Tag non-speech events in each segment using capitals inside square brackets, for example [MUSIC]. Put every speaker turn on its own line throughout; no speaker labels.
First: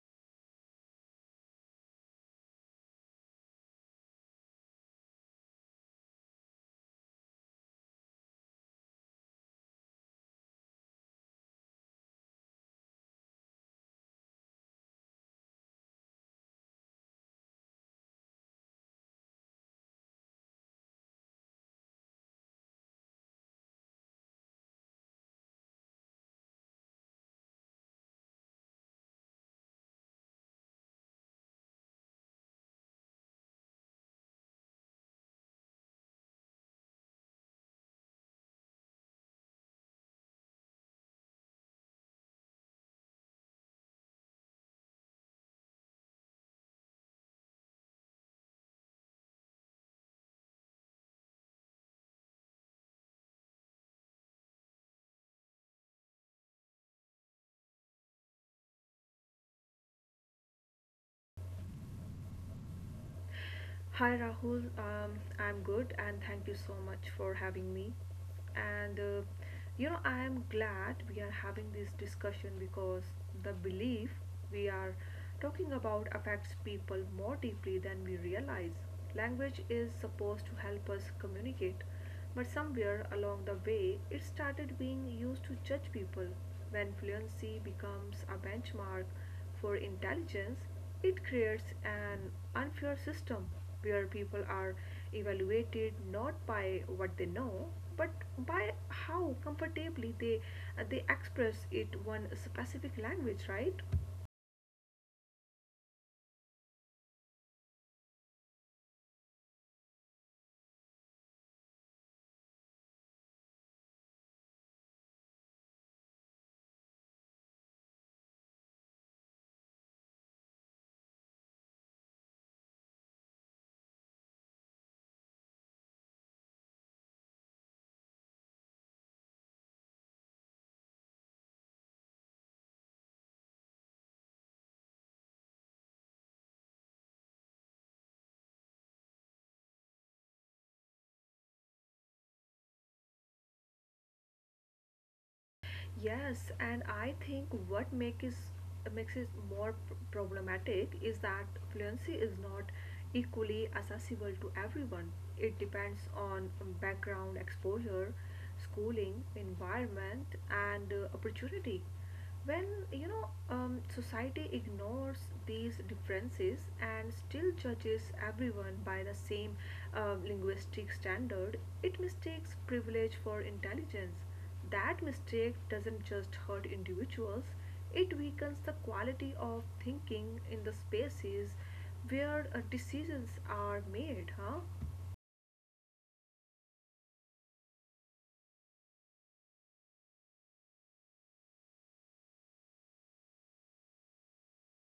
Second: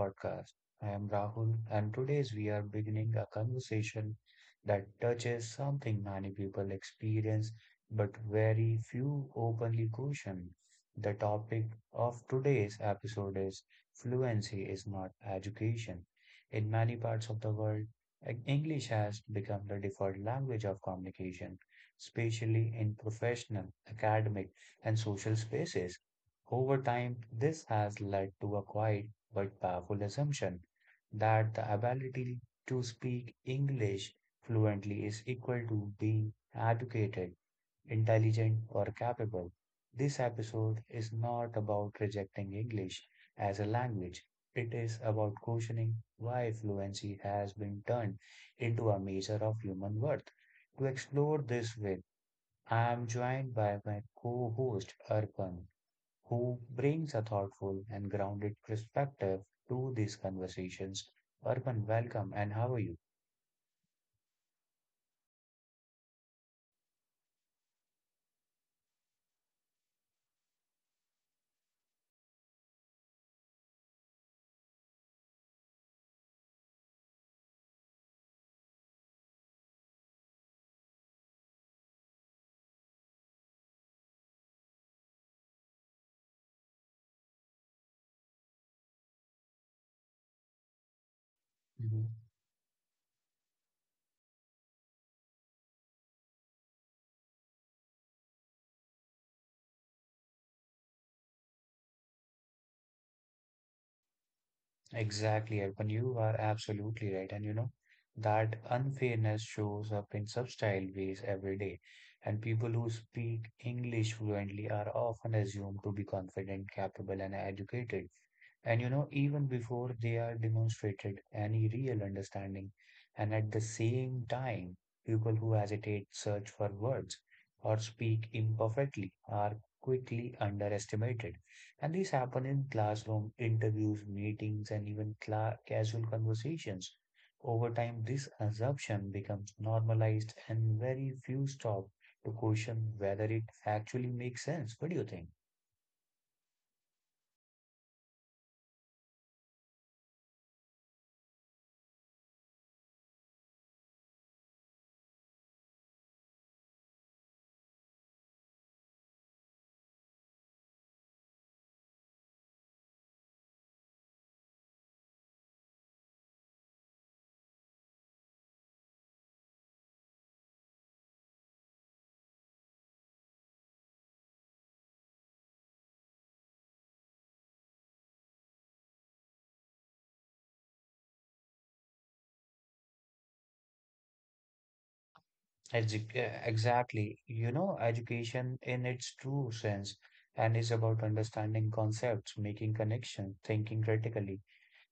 podcast. I am Rahul, and today's we are beginning a conversation that touches something many people experience but very few openly question. The topic of today's episode is fluency is not education. In many parts of the world, English has become the default language of communication, especially in professional, academic, and social spaces. Over time, this has led to a quiet but powerful assumption that the ability to speak English fluently is equal to being educated, intelligent, or capable. This episode is not about rejecting English as a language. It is about questioning why fluency has been turned into a measure of human worth. To explore this with, I am joined by my co-host, Arpan who brings a thoughtful and grounded perspective to these conversations. Urban, welcome, and how are you?
Hi Rahul, I'm good and thank you so much for having me. And I am glad we are having this discussion because the belief we are talking about affects people more deeply than we realize. Language is supposed to help us communicate, but somewhere along the way, it started being used to judge people. When fluency becomes a benchmark for intelligence, it creates
Mhm.
an unfair system where people are evaluated not by what they know but by how comfortably they express it in one specific language, right?
Exactly, Urban, you are absolutely right. And you know, that unfairness shows up in subtle ways every day. And people who speak English fluently are often assumed to be confident, capable, and educated. And you know, even before they are demonstrated any real understanding, and at the same time, people who hesitate, search for words, or speak imperfectly are quickly underestimated. And these happen in classroom interviews, meetings, and even cla casual conversations. Over time, this assumption becomes normalized, and very few stop to question whether it actually makes sense. What do you think?
Yes, and I think what makes it more problematic is that fluency is not equally accessible to everyone. It depends on background exposure, schooling, environment, and opportunity. When society ignores these differences and still judges everyone by the same linguistic standard, it mistakes privilege for intelligence. That mistake doesn't just hurt individuals; it weakens the quality of thinking in the spaces where decisions are made, huh?
Exactly. You know, education in its true sense and is about understanding concepts, making connections, thinking critically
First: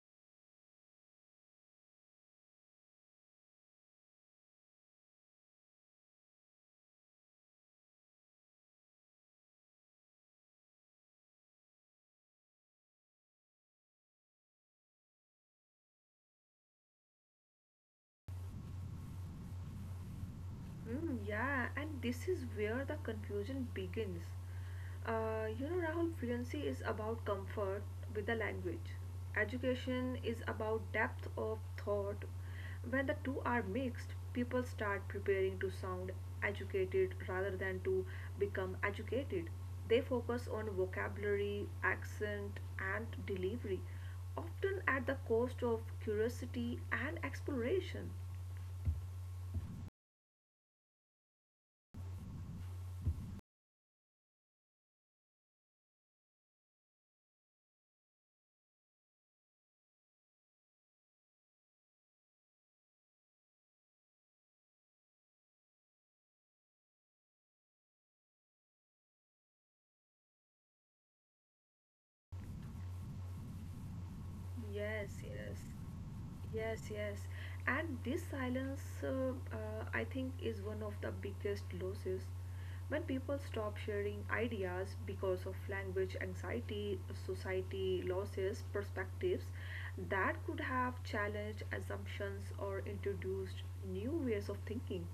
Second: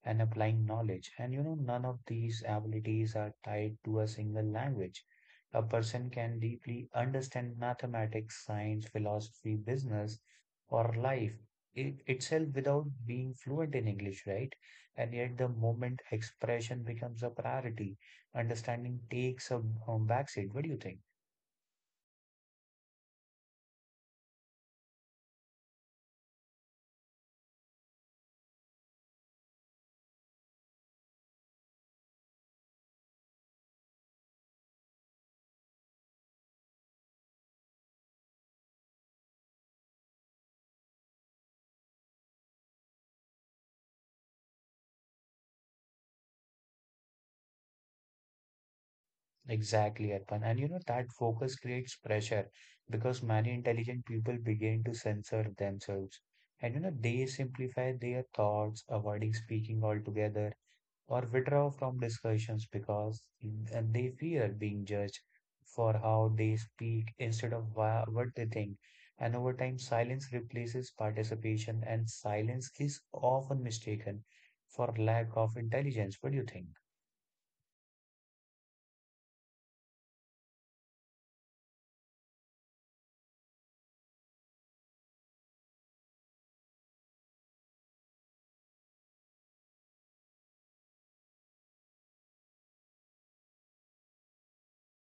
and applying knowledge. And you know, none of these abilities are tied to a single language. A person can deeply understand mathematics, science, philosophy, business, or life itself without being fluent in English, right? And yet, the moment expression becomes a priority, understanding takes a backseat. What do you think?
Mm, yeah, and this is where the confusion begins. Rahul, fluency is about comfort with the language. Education is about depth of thought. When the two are mixed, people start preparing to sound educated rather than to become educated. They focus on vocabulary, accent, and delivery, often at the cost of curiosity and exploration.
Exactly, Arpan. And you know that focus creates pressure because many intelligent people begin to censor themselves. And you know, they simplify their thoughts, avoiding speaking altogether or withdraw from discussions because and they fear being judged for how they speak instead of what they think. And over time, silence replaces participation, and silence is often mistaken for
Yes.
lack
Yes,
of intelligence. What do you think?
yes, yes. And this silence, I think, is one of the biggest losses. When people stop sharing ideas because of language anxiety, society losses perspectives that could have challenged assumptions or introduced new ways of thinking.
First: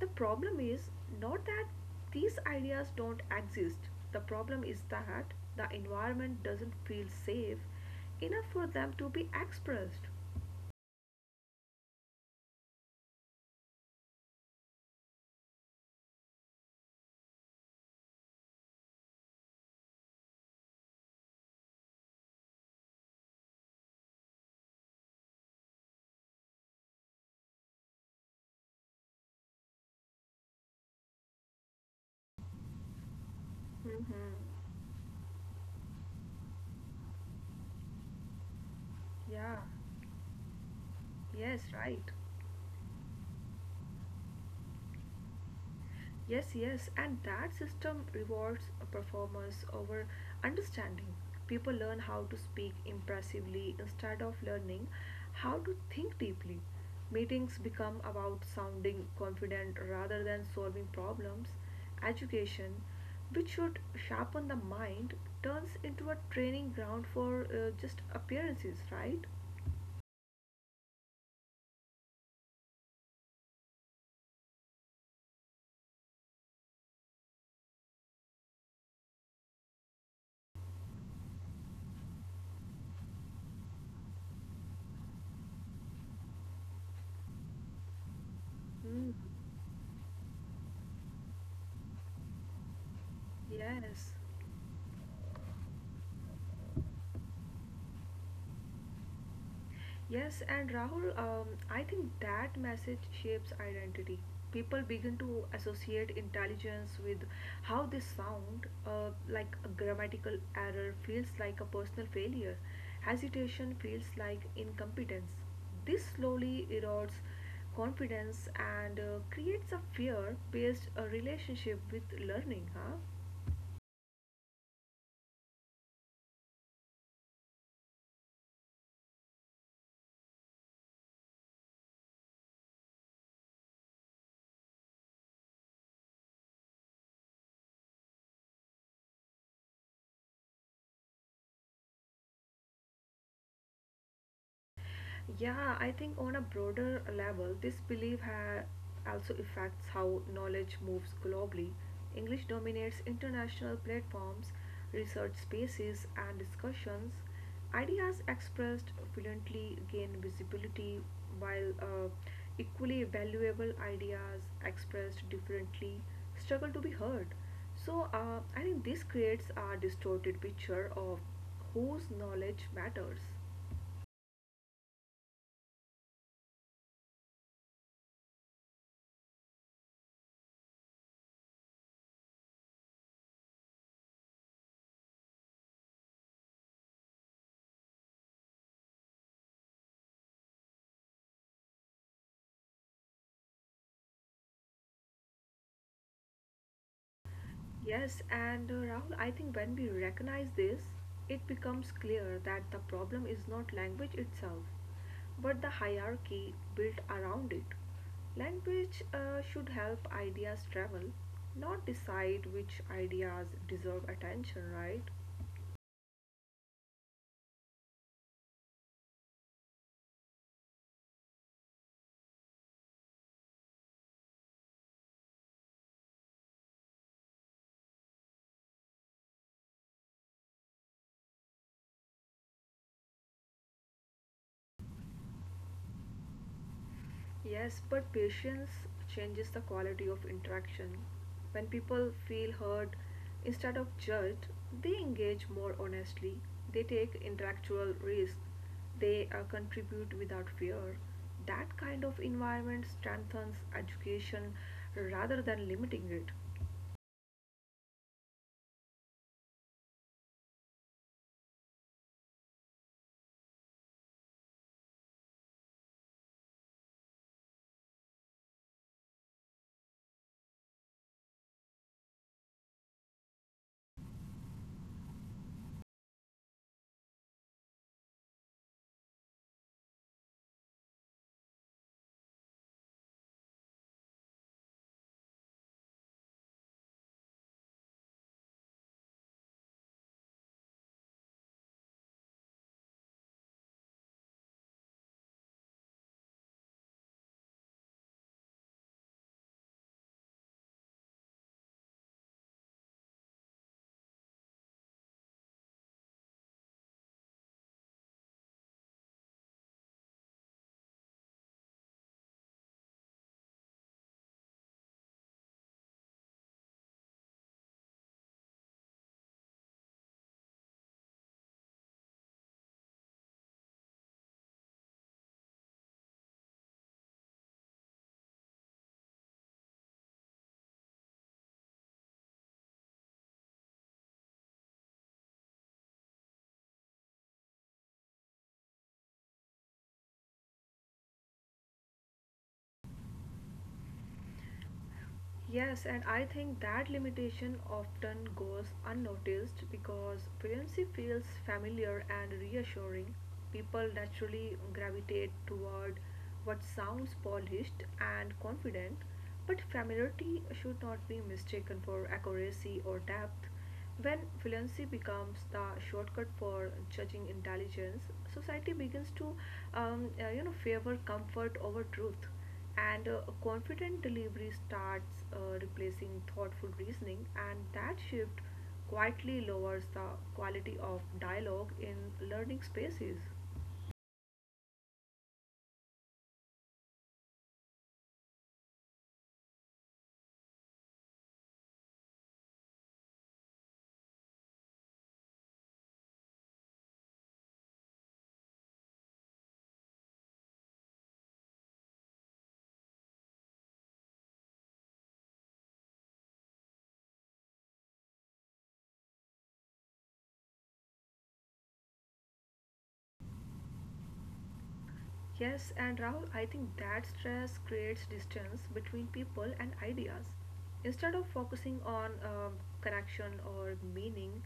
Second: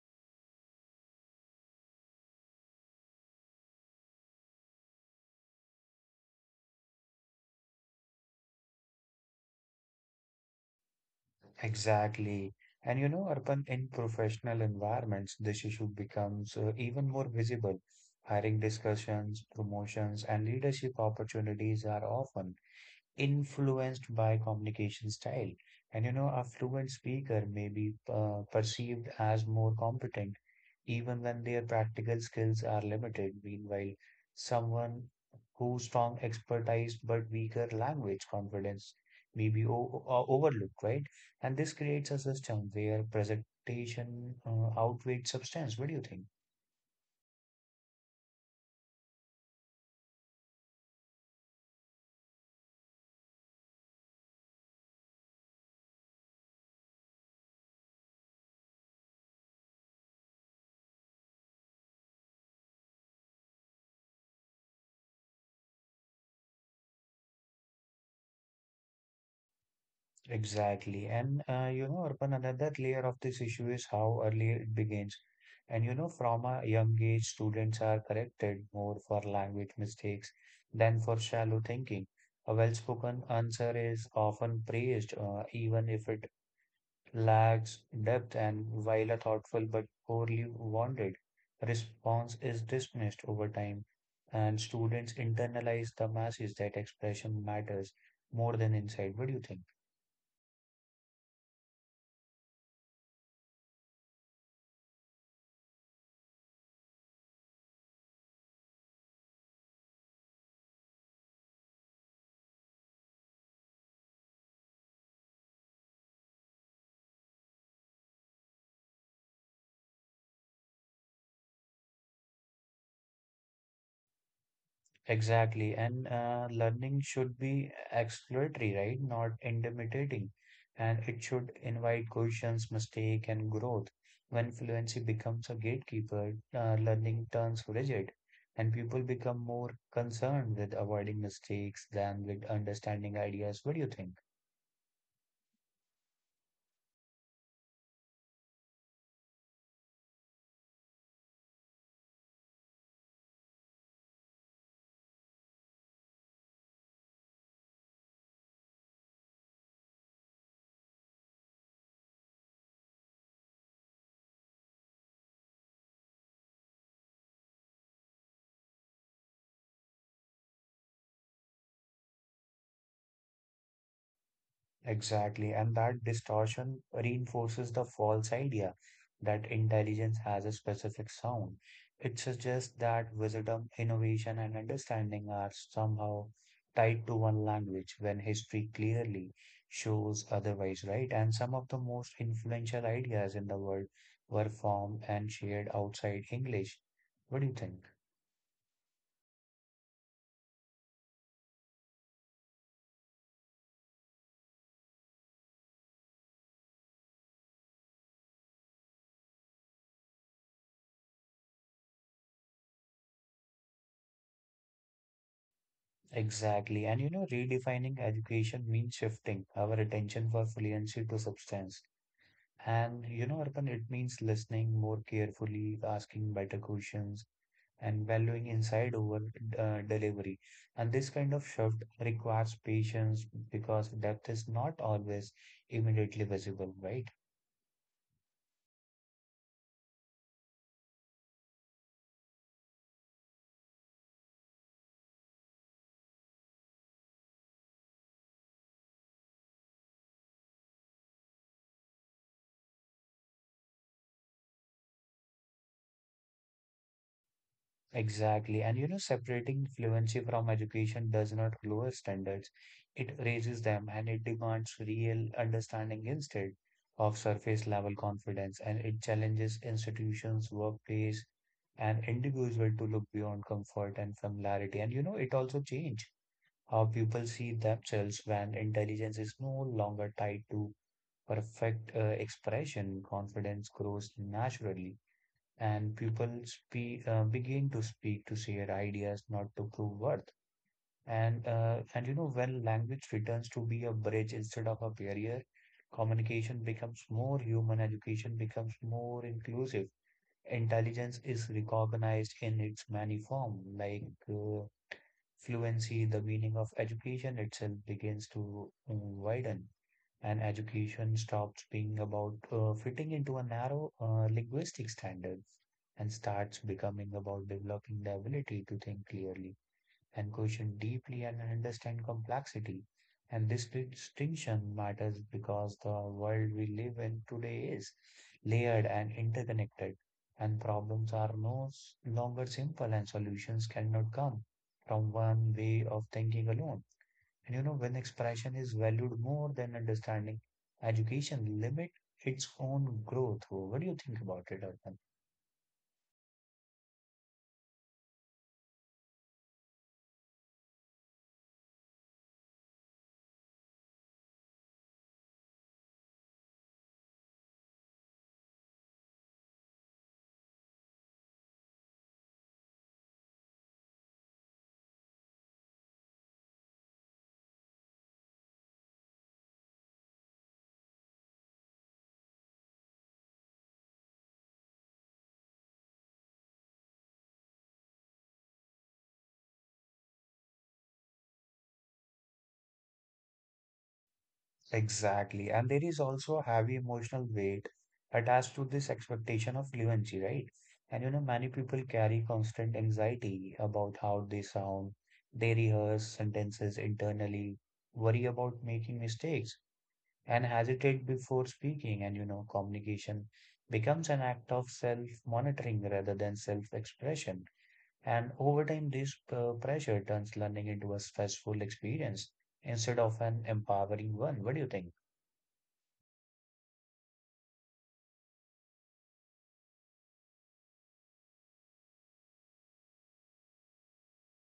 The problem is not that these ideas don't exist; the problem is that the environment doesn't feel safe enough for them to be expressed.
Exactly. And you know, Arpan, in professional environments, this issue becomes even more visible. Hiring discussions, promotions, and leadership opportunities are often influenced by communication style. And you know, a fluent speaker may be perceived as more competent even when their practical skills are limited. Meanwhile,
Mm-hmm.
someone whose strong expertise but weaker language confidence may
Yeah,
be overlooked, right? And
yes,
this
right.
creates a system where presentation outweighs substance. What do you think?
Yes, yes, and that system rewards a performance over understanding. People learn how to speak impressively instead of learning how to think deeply. Meetings become about sounding confident rather than solving problems. Education, which should sharpen the mind, turns into a training ground for just appearances, right?
Exactly. And you know, Arpan, another layer of this issue is how early it begins. And you know, from a young age, students are corrected more for language mistakes than for shallow thinking. A well-spoken answer is often praised, even if it lacks depth, and while a thoughtful but poorly worded response is dismissed over time,
Yes.
and students internalize the message that expression matters more than insight. What do you think?
Yes, and Rahul, I think that message shapes identity. People begin to associate intelligence with how they sound, like a grammatical error feels like a personal failure; hesitation feels like incompetence. This slowly erodes confidence and creates a fear based relationship with learning, huh?
Exactly. And learning should be exploratory, right? Not intimidating. And it should invite questions, mistake, and growth. When fluency becomes a gatekeeper, learning turns rigid, and people become more concerned with avoiding mistakes than with understanding ideas. What do you think?
Yeah, I think on a broader level, this belief also affects how knowledge moves globally. English dominates international platforms, research spaces, and discussions. Ideas expressed fluently gain visibility, while equally valuable ideas expressed differently struggle to be heard. So, I think this creates a distorted picture of whose knowledge matters.
Exactly, and that distortion reinforces the false idea that intelligence has a specific sound. It suggests that wisdom, innovation, and understanding are somehow tied to one language when history clearly shows otherwise, right? And some of the most influential ideas in the world were formed and shared outside English. What do you think?
Yes, and Rahul, I think when we recognize this, it becomes clear that the problem is not language itself, but the hierarchy built around it. Language should help ideas travel, not decide which ideas deserve attention, right?
Exactly. And you know, redefining education means shifting our attention for fluency to substance. And you know, Arpan, it means listening more carefully, asking better questions, and valuing inside over delivery. And this kind of shift requires patience because depth is not always immediately visible, right?
Yes, but patience changes the quality of interaction. When people feel heard instead of judged, they engage more honestly, they take intellectual risks, they contribute without fear. That kind of environment strengthens education rather than limiting it.
Exactly. And you know, separating fluency from education does not lower standards, it raises them and it demands real understanding instead of surface level confidence. And it challenges institutions, workplace, and individual to look beyond comfort and familiarity. And you know, it also change how people see themselves when intelligence is no longer tied to perfect expression. Confidence grows naturally and begin to speak to share ideas, not to prove worth. And you know when language returns to be a bridge instead of a barrier, communication becomes more human, education becomes more inclusive. Intelligence is recognized in its many forms, like fluency. The meaning of education itself begins to widen and education stops being about fitting into a narrow linguistic standard and starts becoming about developing the ability to think clearly and question deeply and understand complexity. And this distinction matters because the world we live in today is layered and interconnected, and problems are no s- longer simple, and solutions cannot come from one way of thinking alone. And you know, when expression is valued more than understanding, education limit its own growth. What do you think about it, Arpan?
Yes, and I think that limitation often goes unnoticed because fluency feels familiar and reassuring. People naturally gravitate toward what sounds polished and confident, but familiarity should not be mistaken for accuracy or depth. When fluency becomes the shortcut for judging intelligence, society begins to favor comfort over truth, and confident delivery starts replacing thoughtful reasoning, and that shift quietly lowers the quality of dialogue in learning spaces.
Exactly. And there is also a heavy emotional weight attached to this expectation of fluency, right? And you know, many people carry constant anxiety about how they sound. They rehearse sentences internally, worry about making mistakes, and hesitate before speaking. And you know, communication becomes an act of self monitoring rather than self expression. And over time, this pressure turns learning into a stressful experience instead of an empowering one. What do you think?
Yes, and Rahul, I think that stress creates distance between people and ideas. Instead of focusing on connection or meaning,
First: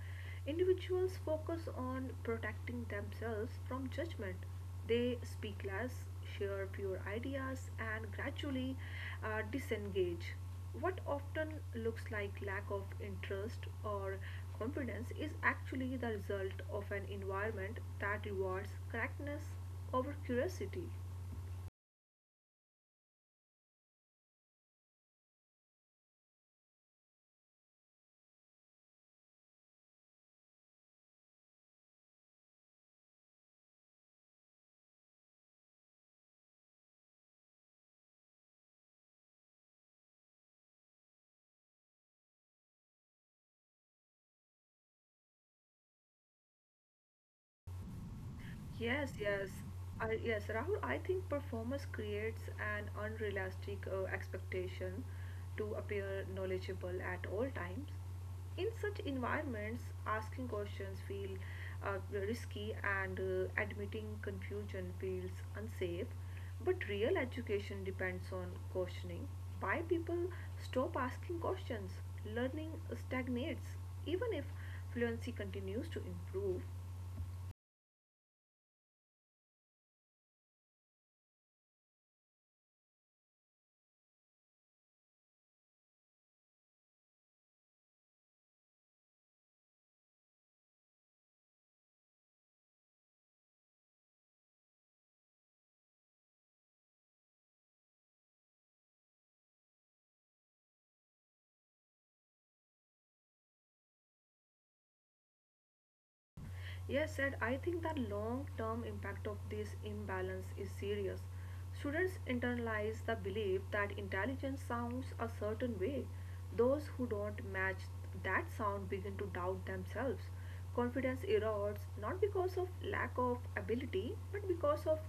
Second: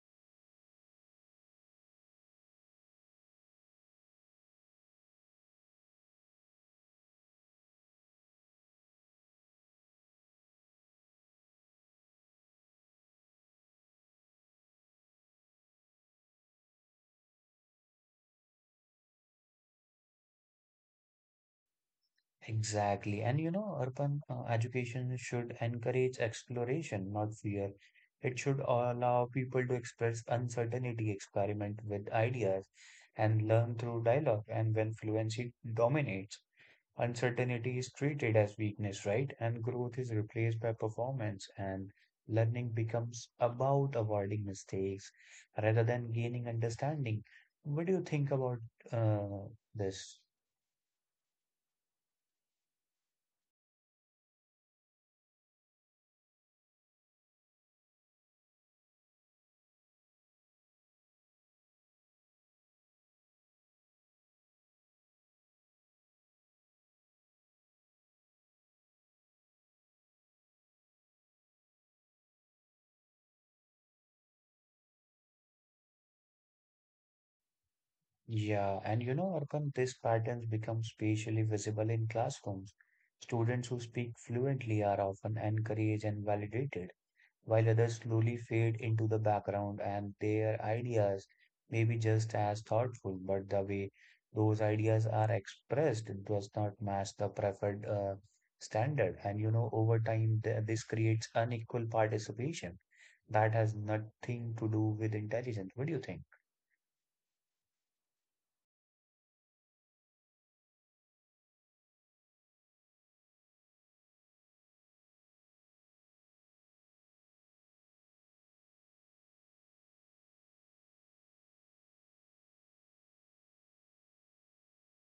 individuals focus on protecting themselves from judgment. They speak less, share fewer ideas, and gradually disengage. What often looks like lack of interest or confidence is actually the result of an environment that rewards correctness over curiosity.
Exactly. And you know, urban education should encourage exploration, not fear. It should allow people to express uncertainty, experiment with ideas, and learn through dialogue. And when fluency dominates, uncertainty is treated as weakness, right? And growth is replaced by performance, and learning becomes about avoiding mistakes rather than gaining understanding. What do you think about
Yes, yes.
uh, this?
Yes, Rahul, I think performance creates an unrealistic expectation to appear knowledgeable at all times. In such environments, asking questions feel uh, risky, and admitting confusion feels unsafe. But real education depends on questioning. Why people stop asking questions? Learning stagnates, even if fluency continues to improve.
Yeah, and you know, Arpan, these patterns become spatially visible in classrooms. Students who speak fluently are often encouraged and validated while others slowly fade into the background and their ideas may be just as thoughtful, but the way those ideas are expressed does not match the preferred standard. And you know, over time, this creates unequal participation that has nothing to do with intelligence. What do you think?
Yes, said I think the long term impact of this imbalance is serious. Students internalize the belief that intelligence sounds a certain way. Those who don't match that sound begin to doubt themselves. Confidence erodes not because of lack of ability but because of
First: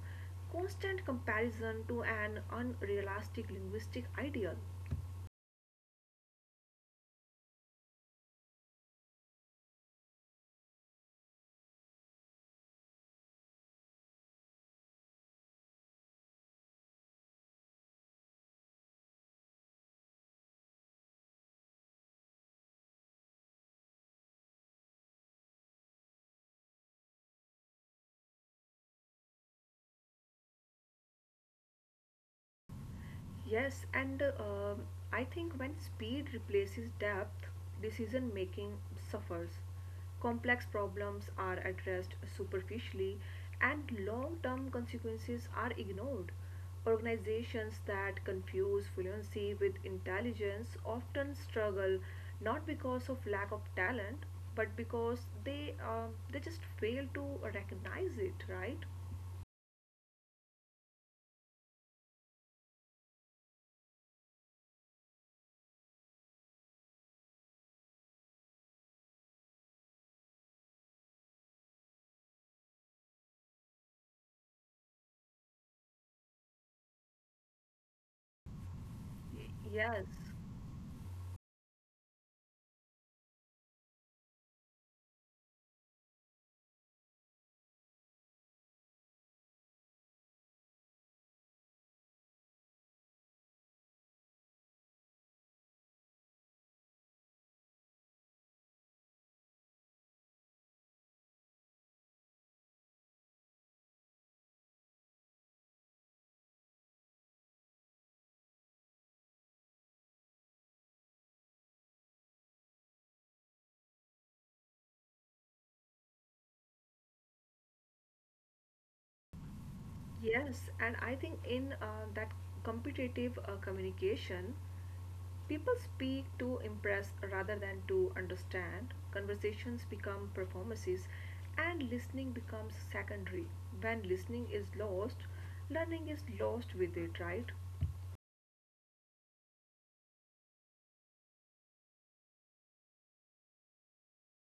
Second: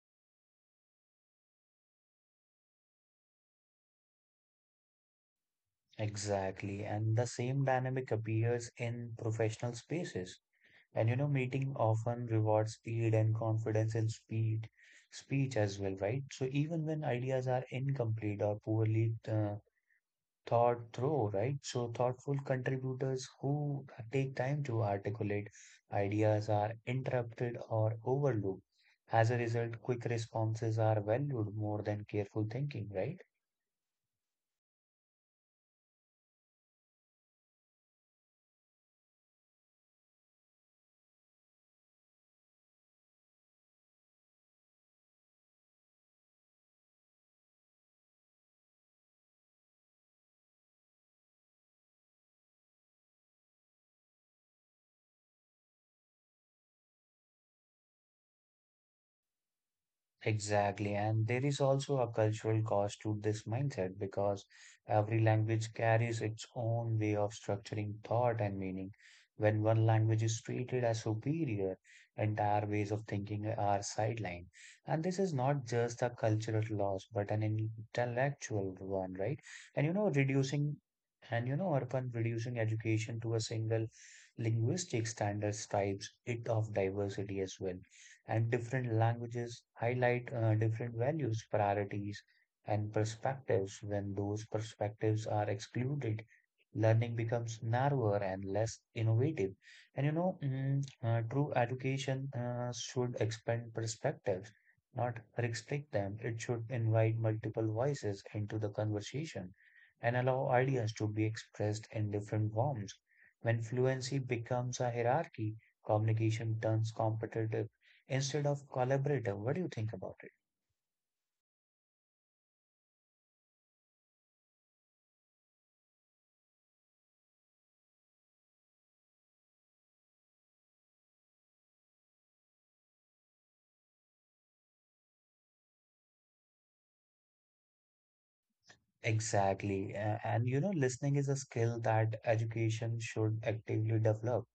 constant comparison to an unrealistic linguistic ideal.
Exactly. And the same dynamic appears in professional spaces. And you know, meeting often rewards speed and confidence in speed, speech as well, right? So even when ideas are incomplete or poorly thought through, right? So thoughtful contributors who take time to articulate ideas are interrupted or overlooked. As a result, quick responses are valued more than careful thinking, right?
Yes, and I think when speed replaces depth, decision making suffers. Complex problems are addressed superficially, and long term consequences are ignored. Organizations that confuse fluency with intelligence often struggle not because of lack of talent, but because they just fail to recognize it, right?
Exactly. And there is also a cultural cost to this mindset because every language carries its own way of structuring thought and meaning. When one language is treated as superior, entire ways of thinking are sidelined. And this is not just a cultural loss, but an intellectual one, right? And you
Yes.
know, reducing and you know, Arpan, reducing education to a single linguistic standard strips it of diversity as well and different languages highlight different values, priorities, and perspectives. When those perspectives are excluded, learning becomes narrower and less innovative. And you know, true education should expand perspectives, not restrict them. It should invite multiple voices into the conversation and allow ideas to be expressed in different forms. When fluency becomes a hierarchy, communication turns competitive instead of collaborative. What do you think about it?
Yes, and I think in that competitive communication, people speak to impress rather than to understand. Conversations become performances, and listening becomes secondary. When listening is lost, learning is lost with it, right?
Exactly. And you know, listening is a skill that education should actively develop.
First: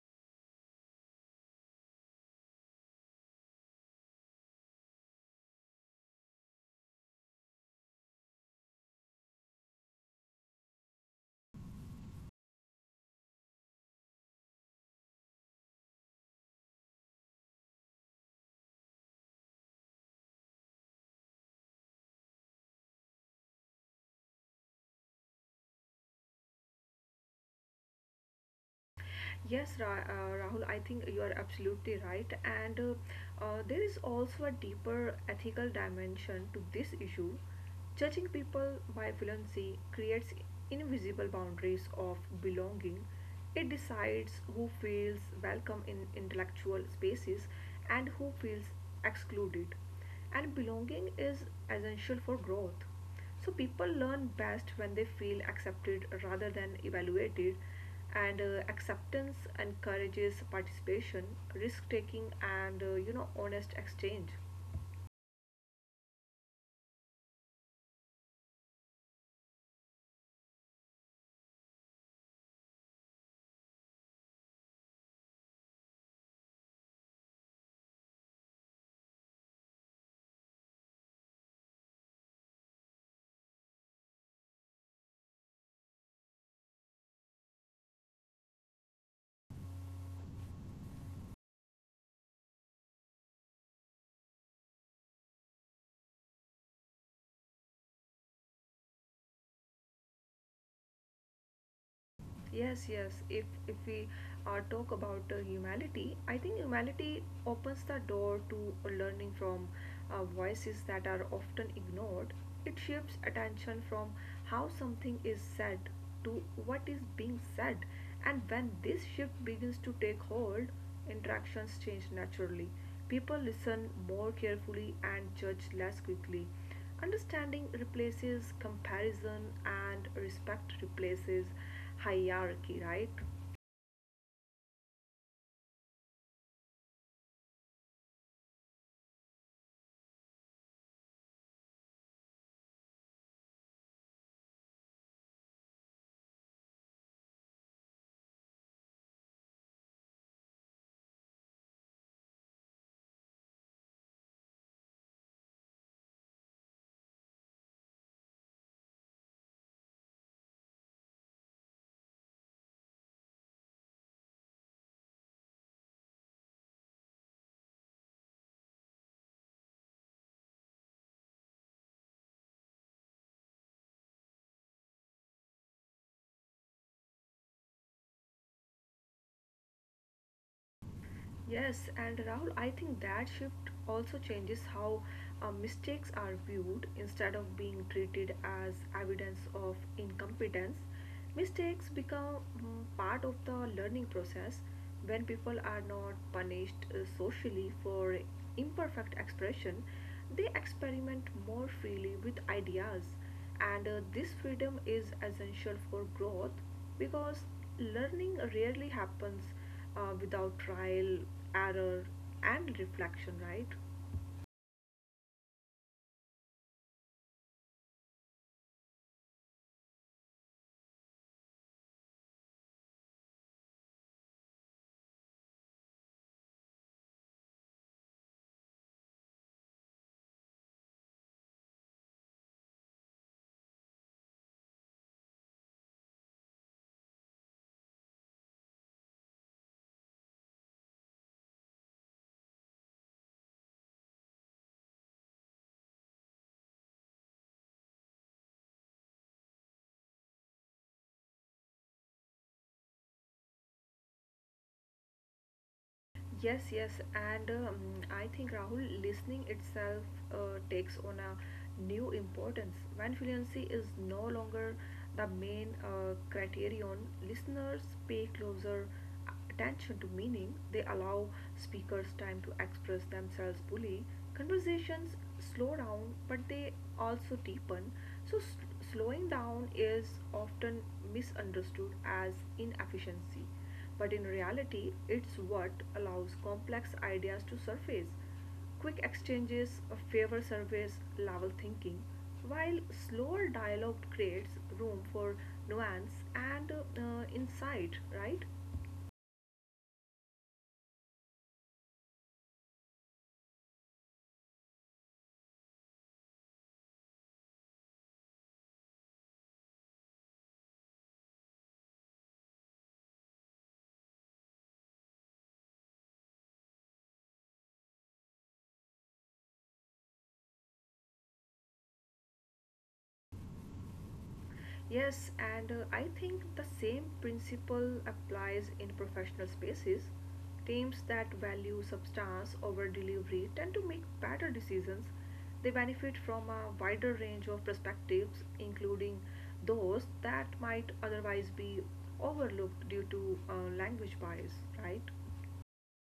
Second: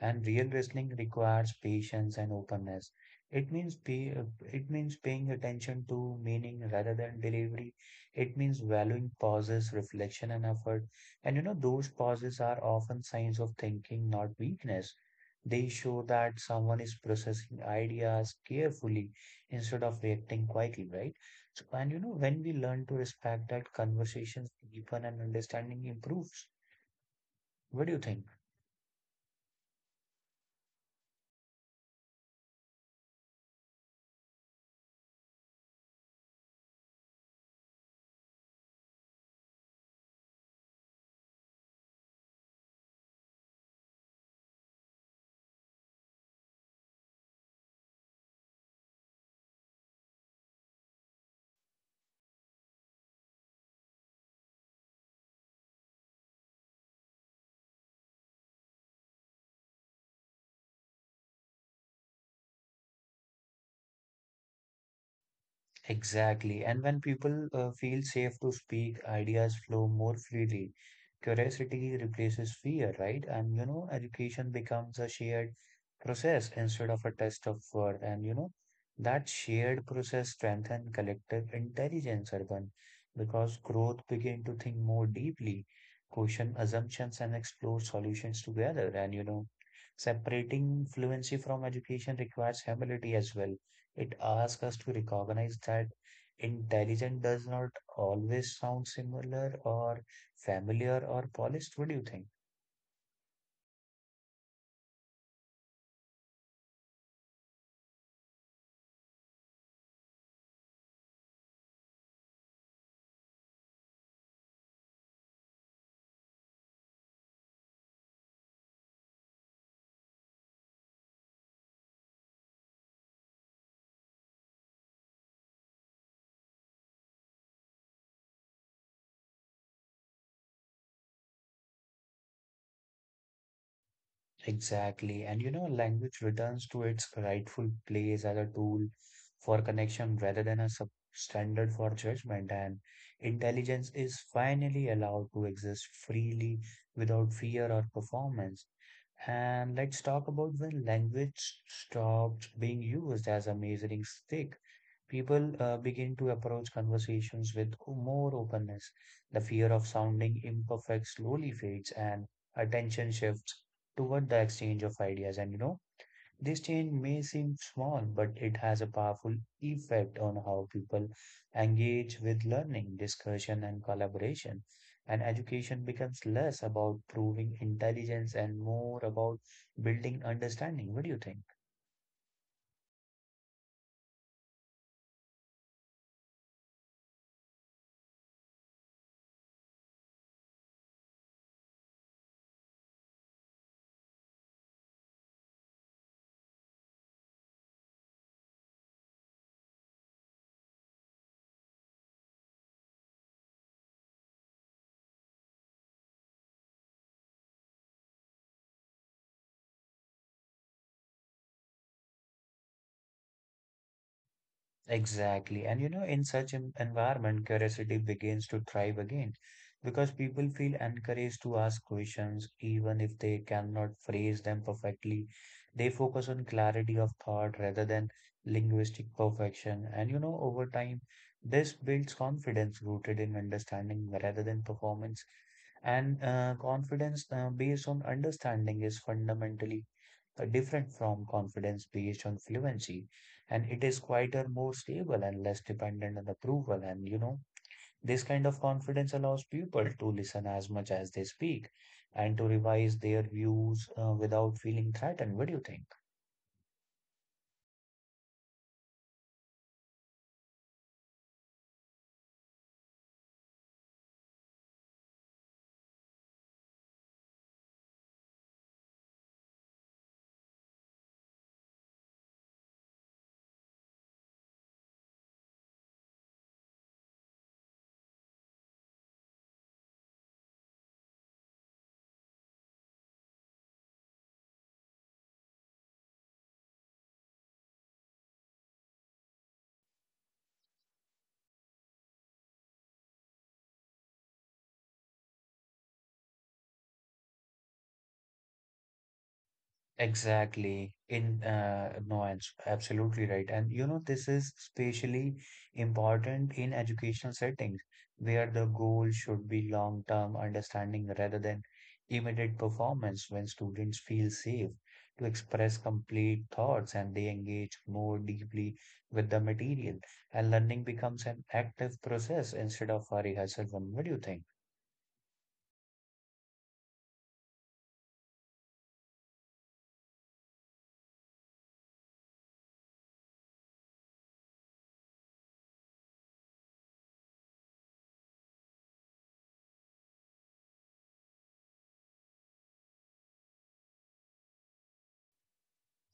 And real listening requires patience and openness. It means pay, it means paying attention to meaning rather than delivery. It means valuing pauses, reflection, and effort. And you know, those pauses are often signs of thinking, not weakness. They show that someone is processing ideas carefully instead of reacting quietly, right? So, and you know, when we learn to respect that, conversations deepen and understanding improves. What do you think?
Yes, Rahul, I think you are absolutely right. And there is also a deeper ethical dimension to this issue. Judging people by fluency creates invisible boundaries of belonging. It decides who feels welcome in intellectual spaces and who feels excluded. And belonging is essential for growth. So people learn best when they feel accepted rather than evaluated, and acceptance encourages participation, risk taking, and honest exchange.
Exactly. And when people feel safe to speak, ideas flow more freely. Curiosity replaces fear, right? And you know, education becomes a shared process instead of a test of word. And you know, that shared process strengthens collective intelligence, Urban, because growth begin to think more deeply, question assumptions, and explore solutions together. And you know, separating fluency from education requires humility as well it asks us to recognize that intelligent does not always sound similar or familiar or polished. What do you think?
Yes, yes. If we talk about humanity, I think humanity opens the door to learning from voices that are often ignored. It shifts attention from how something is said to what is being said, and when this shift begins to take hold, interactions change naturally. People listen more carefully and judge less quickly. Understanding replaces comparison, and respect replaces hierarchy, right?
Exactly. And you know, language returns to its rightful place as a tool for connection rather than a substandard for judgment. And intelligence is finally allowed to exist freely without fear or performance. And let's talk about when language stops being used as a measuring stick. People begin to approach conversations with more openness. The fear of sounding imperfect slowly fades and attention shifts toward the exchange of ideas. This change may seem small, but it has a powerful effect on how people engage with learning, discussion, and collaboration. And education becomes less about proving intelligence and more about building understanding. What do you think?
Yes, and Rahul, I think that shift also changes how mistakes are viewed instead of being treated as evidence of incompetence. Mistakes become part of the learning process. When people are not punished socially for imperfect expression, they experiment more freely with ideas, and this freedom is essential for growth, because learning rarely happens without trial, error, and reflection, right?
Exactly. In such an environment, curiosity begins to thrive again because people feel encouraged to ask questions even if they cannot phrase them perfectly. They focus on clarity of thought rather than linguistic perfection. Over time, this builds confidence rooted in understanding rather than performance. And Confidence based on understanding is fundamentally different from confidence based on fluency, and it is quieter, more stable, and less dependent on approval. This kind of confidence allows people to listen as much as they speak and to revise their views without feeling threatened. What do you think?
Yes, yes, and I think Rahul, listening itself takes on a new importance. When fluency is no longer the main criterion, listeners pay closer attention to meaning. They allow speakers time to express themselves fully. Conversations slow down, but they also deepen. So, slowing down is often misunderstood as inefficiency, but in reality, it's what allows complex ideas to surface. Quick exchanges favor surface level thinking, while slower dialogue creates room for nuance and insight, right?
Exactly. In no, it's absolutely right. This is especially important in educational settings where the goal should be long-term understanding rather than immediate performance. When students feel safe to express complete thoughts and they engage more deeply with the material, and learning becomes an active process instead of a rehearsal one. What do you think?
Yes, and I think the same principle applies in professional spaces. Teams that value substance over delivery tend to make better decisions. They benefit from a wider range of perspectives, including those that might otherwise be overlooked due to language bias, right?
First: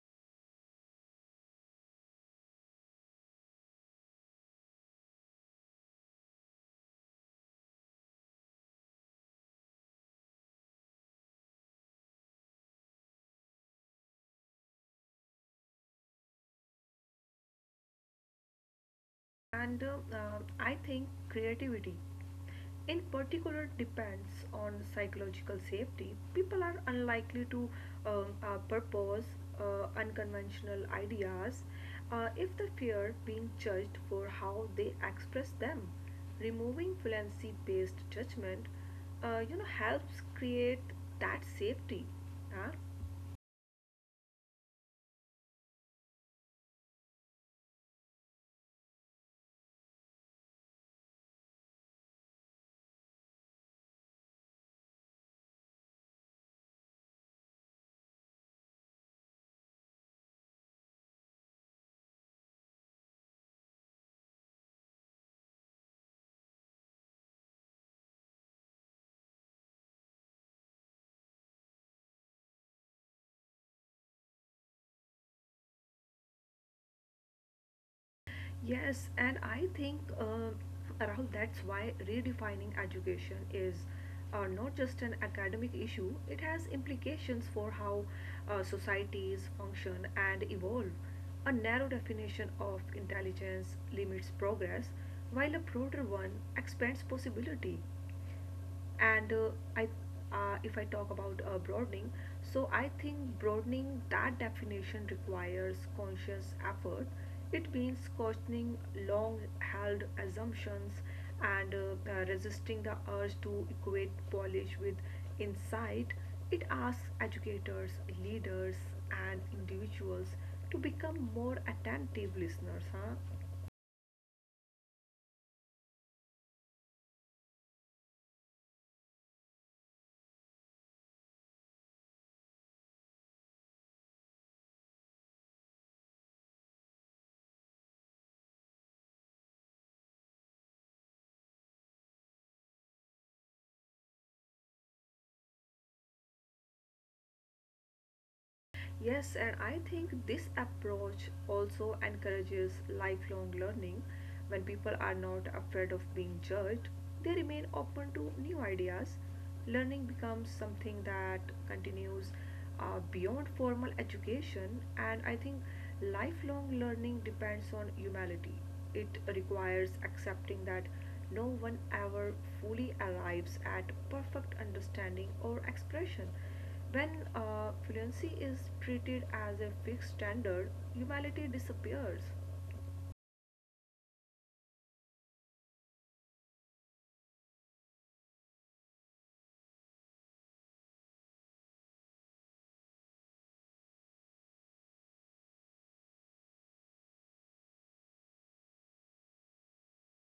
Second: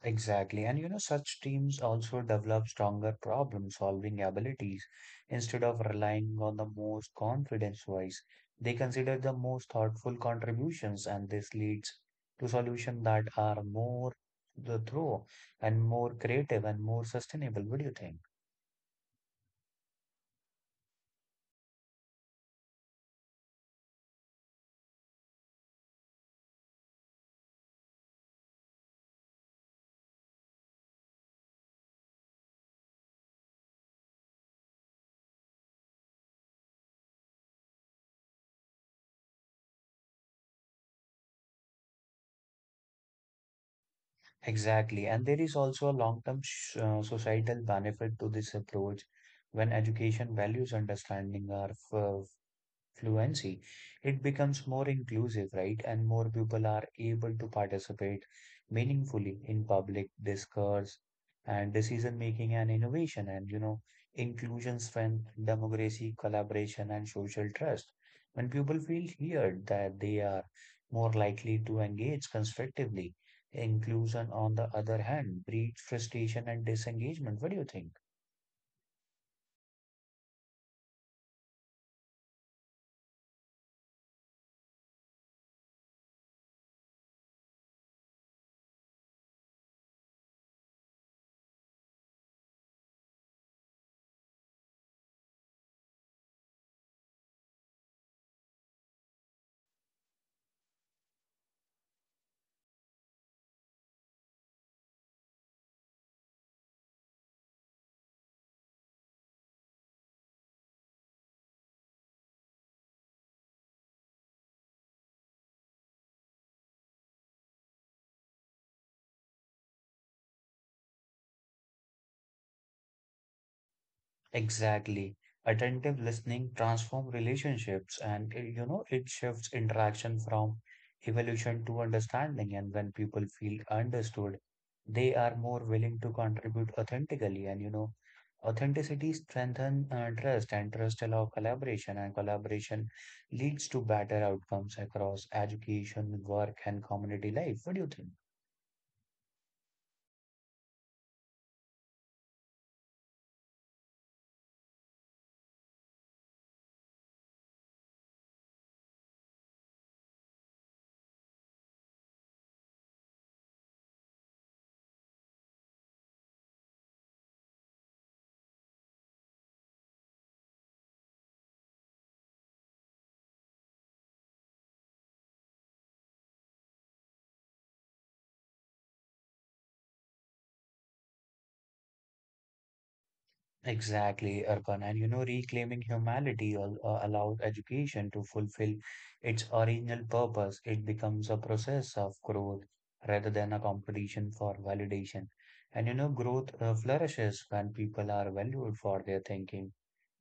Exactly. Such teams also develop stronger problem-solving abilities instead of relying on the most confidence voice. They consider the most thoughtful contributions, and this leads to solutions that are more the throw and more creative and more sustainable. What do you think?
And I think creativity in particular depends on psychological safety. People are unlikely to purpose unconventional ideas if they fear being judged for how they express them. Removing fluency based judgment helps create that safety, huh?
Exactly. And there is also a long-term societal benefit to this approach when education values understanding are f fluency, it becomes more inclusive, right? And more people are able to participate meaningfully in public discourse and decision making and innovation, inclusion strength, democracy, collaboration, and social trust. When people feel heard that they are more likely to engage constructively, inclusion, on the other hand, breeds frustration and disengagement. What do you think?
Yes, and I think Rahul, that's why redefining education is not just an academic issue; it has implications for how societies function and evolve. A narrow definition of intelligence limits progress, while a broader one expands possibility. And I if I talk about broadening, so I think broadening that definition requires conscious effort. It means questioning long held assumptions and resisting the urge to equate polish with insight. It asks educators, leaders, and individuals to become more attentive listeners, huh?
Exactly. Attentive listening transforms relationships, and it shifts interaction from evolution to understanding, and when people feel understood they are more willing to contribute authentically, and authenticity strengthens trust, and trust allows collaboration, and collaboration leads to better outcomes across education, work and community life. What do you think?
Yes, and I think this approach also encourages lifelong learning. When people are not afraid of being judged, they remain open to new ideas. Learning becomes something that continues beyond formal education, and I think lifelong learning depends on humility. It requires accepting that no one ever fully arrives at perfect understanding or expression. When fluency is treated as a fixed standard, humanity disappears.
Exactly, Arkan. Reclaiming humanity al allows education to fulfill its original purpose. It becomes a process of growth rather than a competition for validation. Growth flourishes when people are valued for their thinking,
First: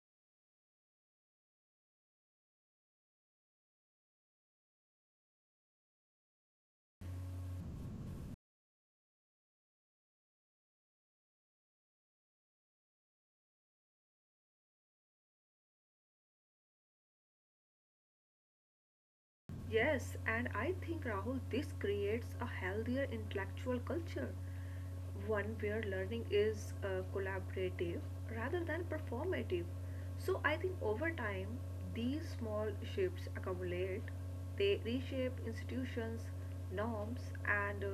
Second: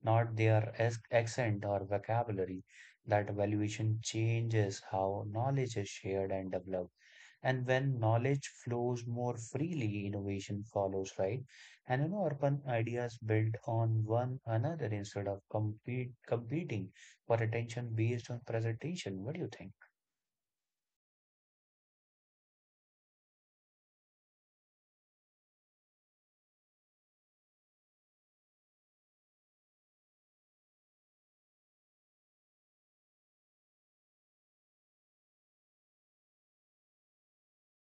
not their accent or vocabulary. That valuation changes how knowledge is shared and developed. And when knowledge flows more freely, innovation follows, right? Urban ideas build on one another instead of competing for attention based on presentation. What do you think?
Yes, and I think Rahul, this creates a healthier intellectual culture, one where learning is collaborative rather than performative. So I think over time, these small shifts accumulate. They reshape institutions, norms, and uh,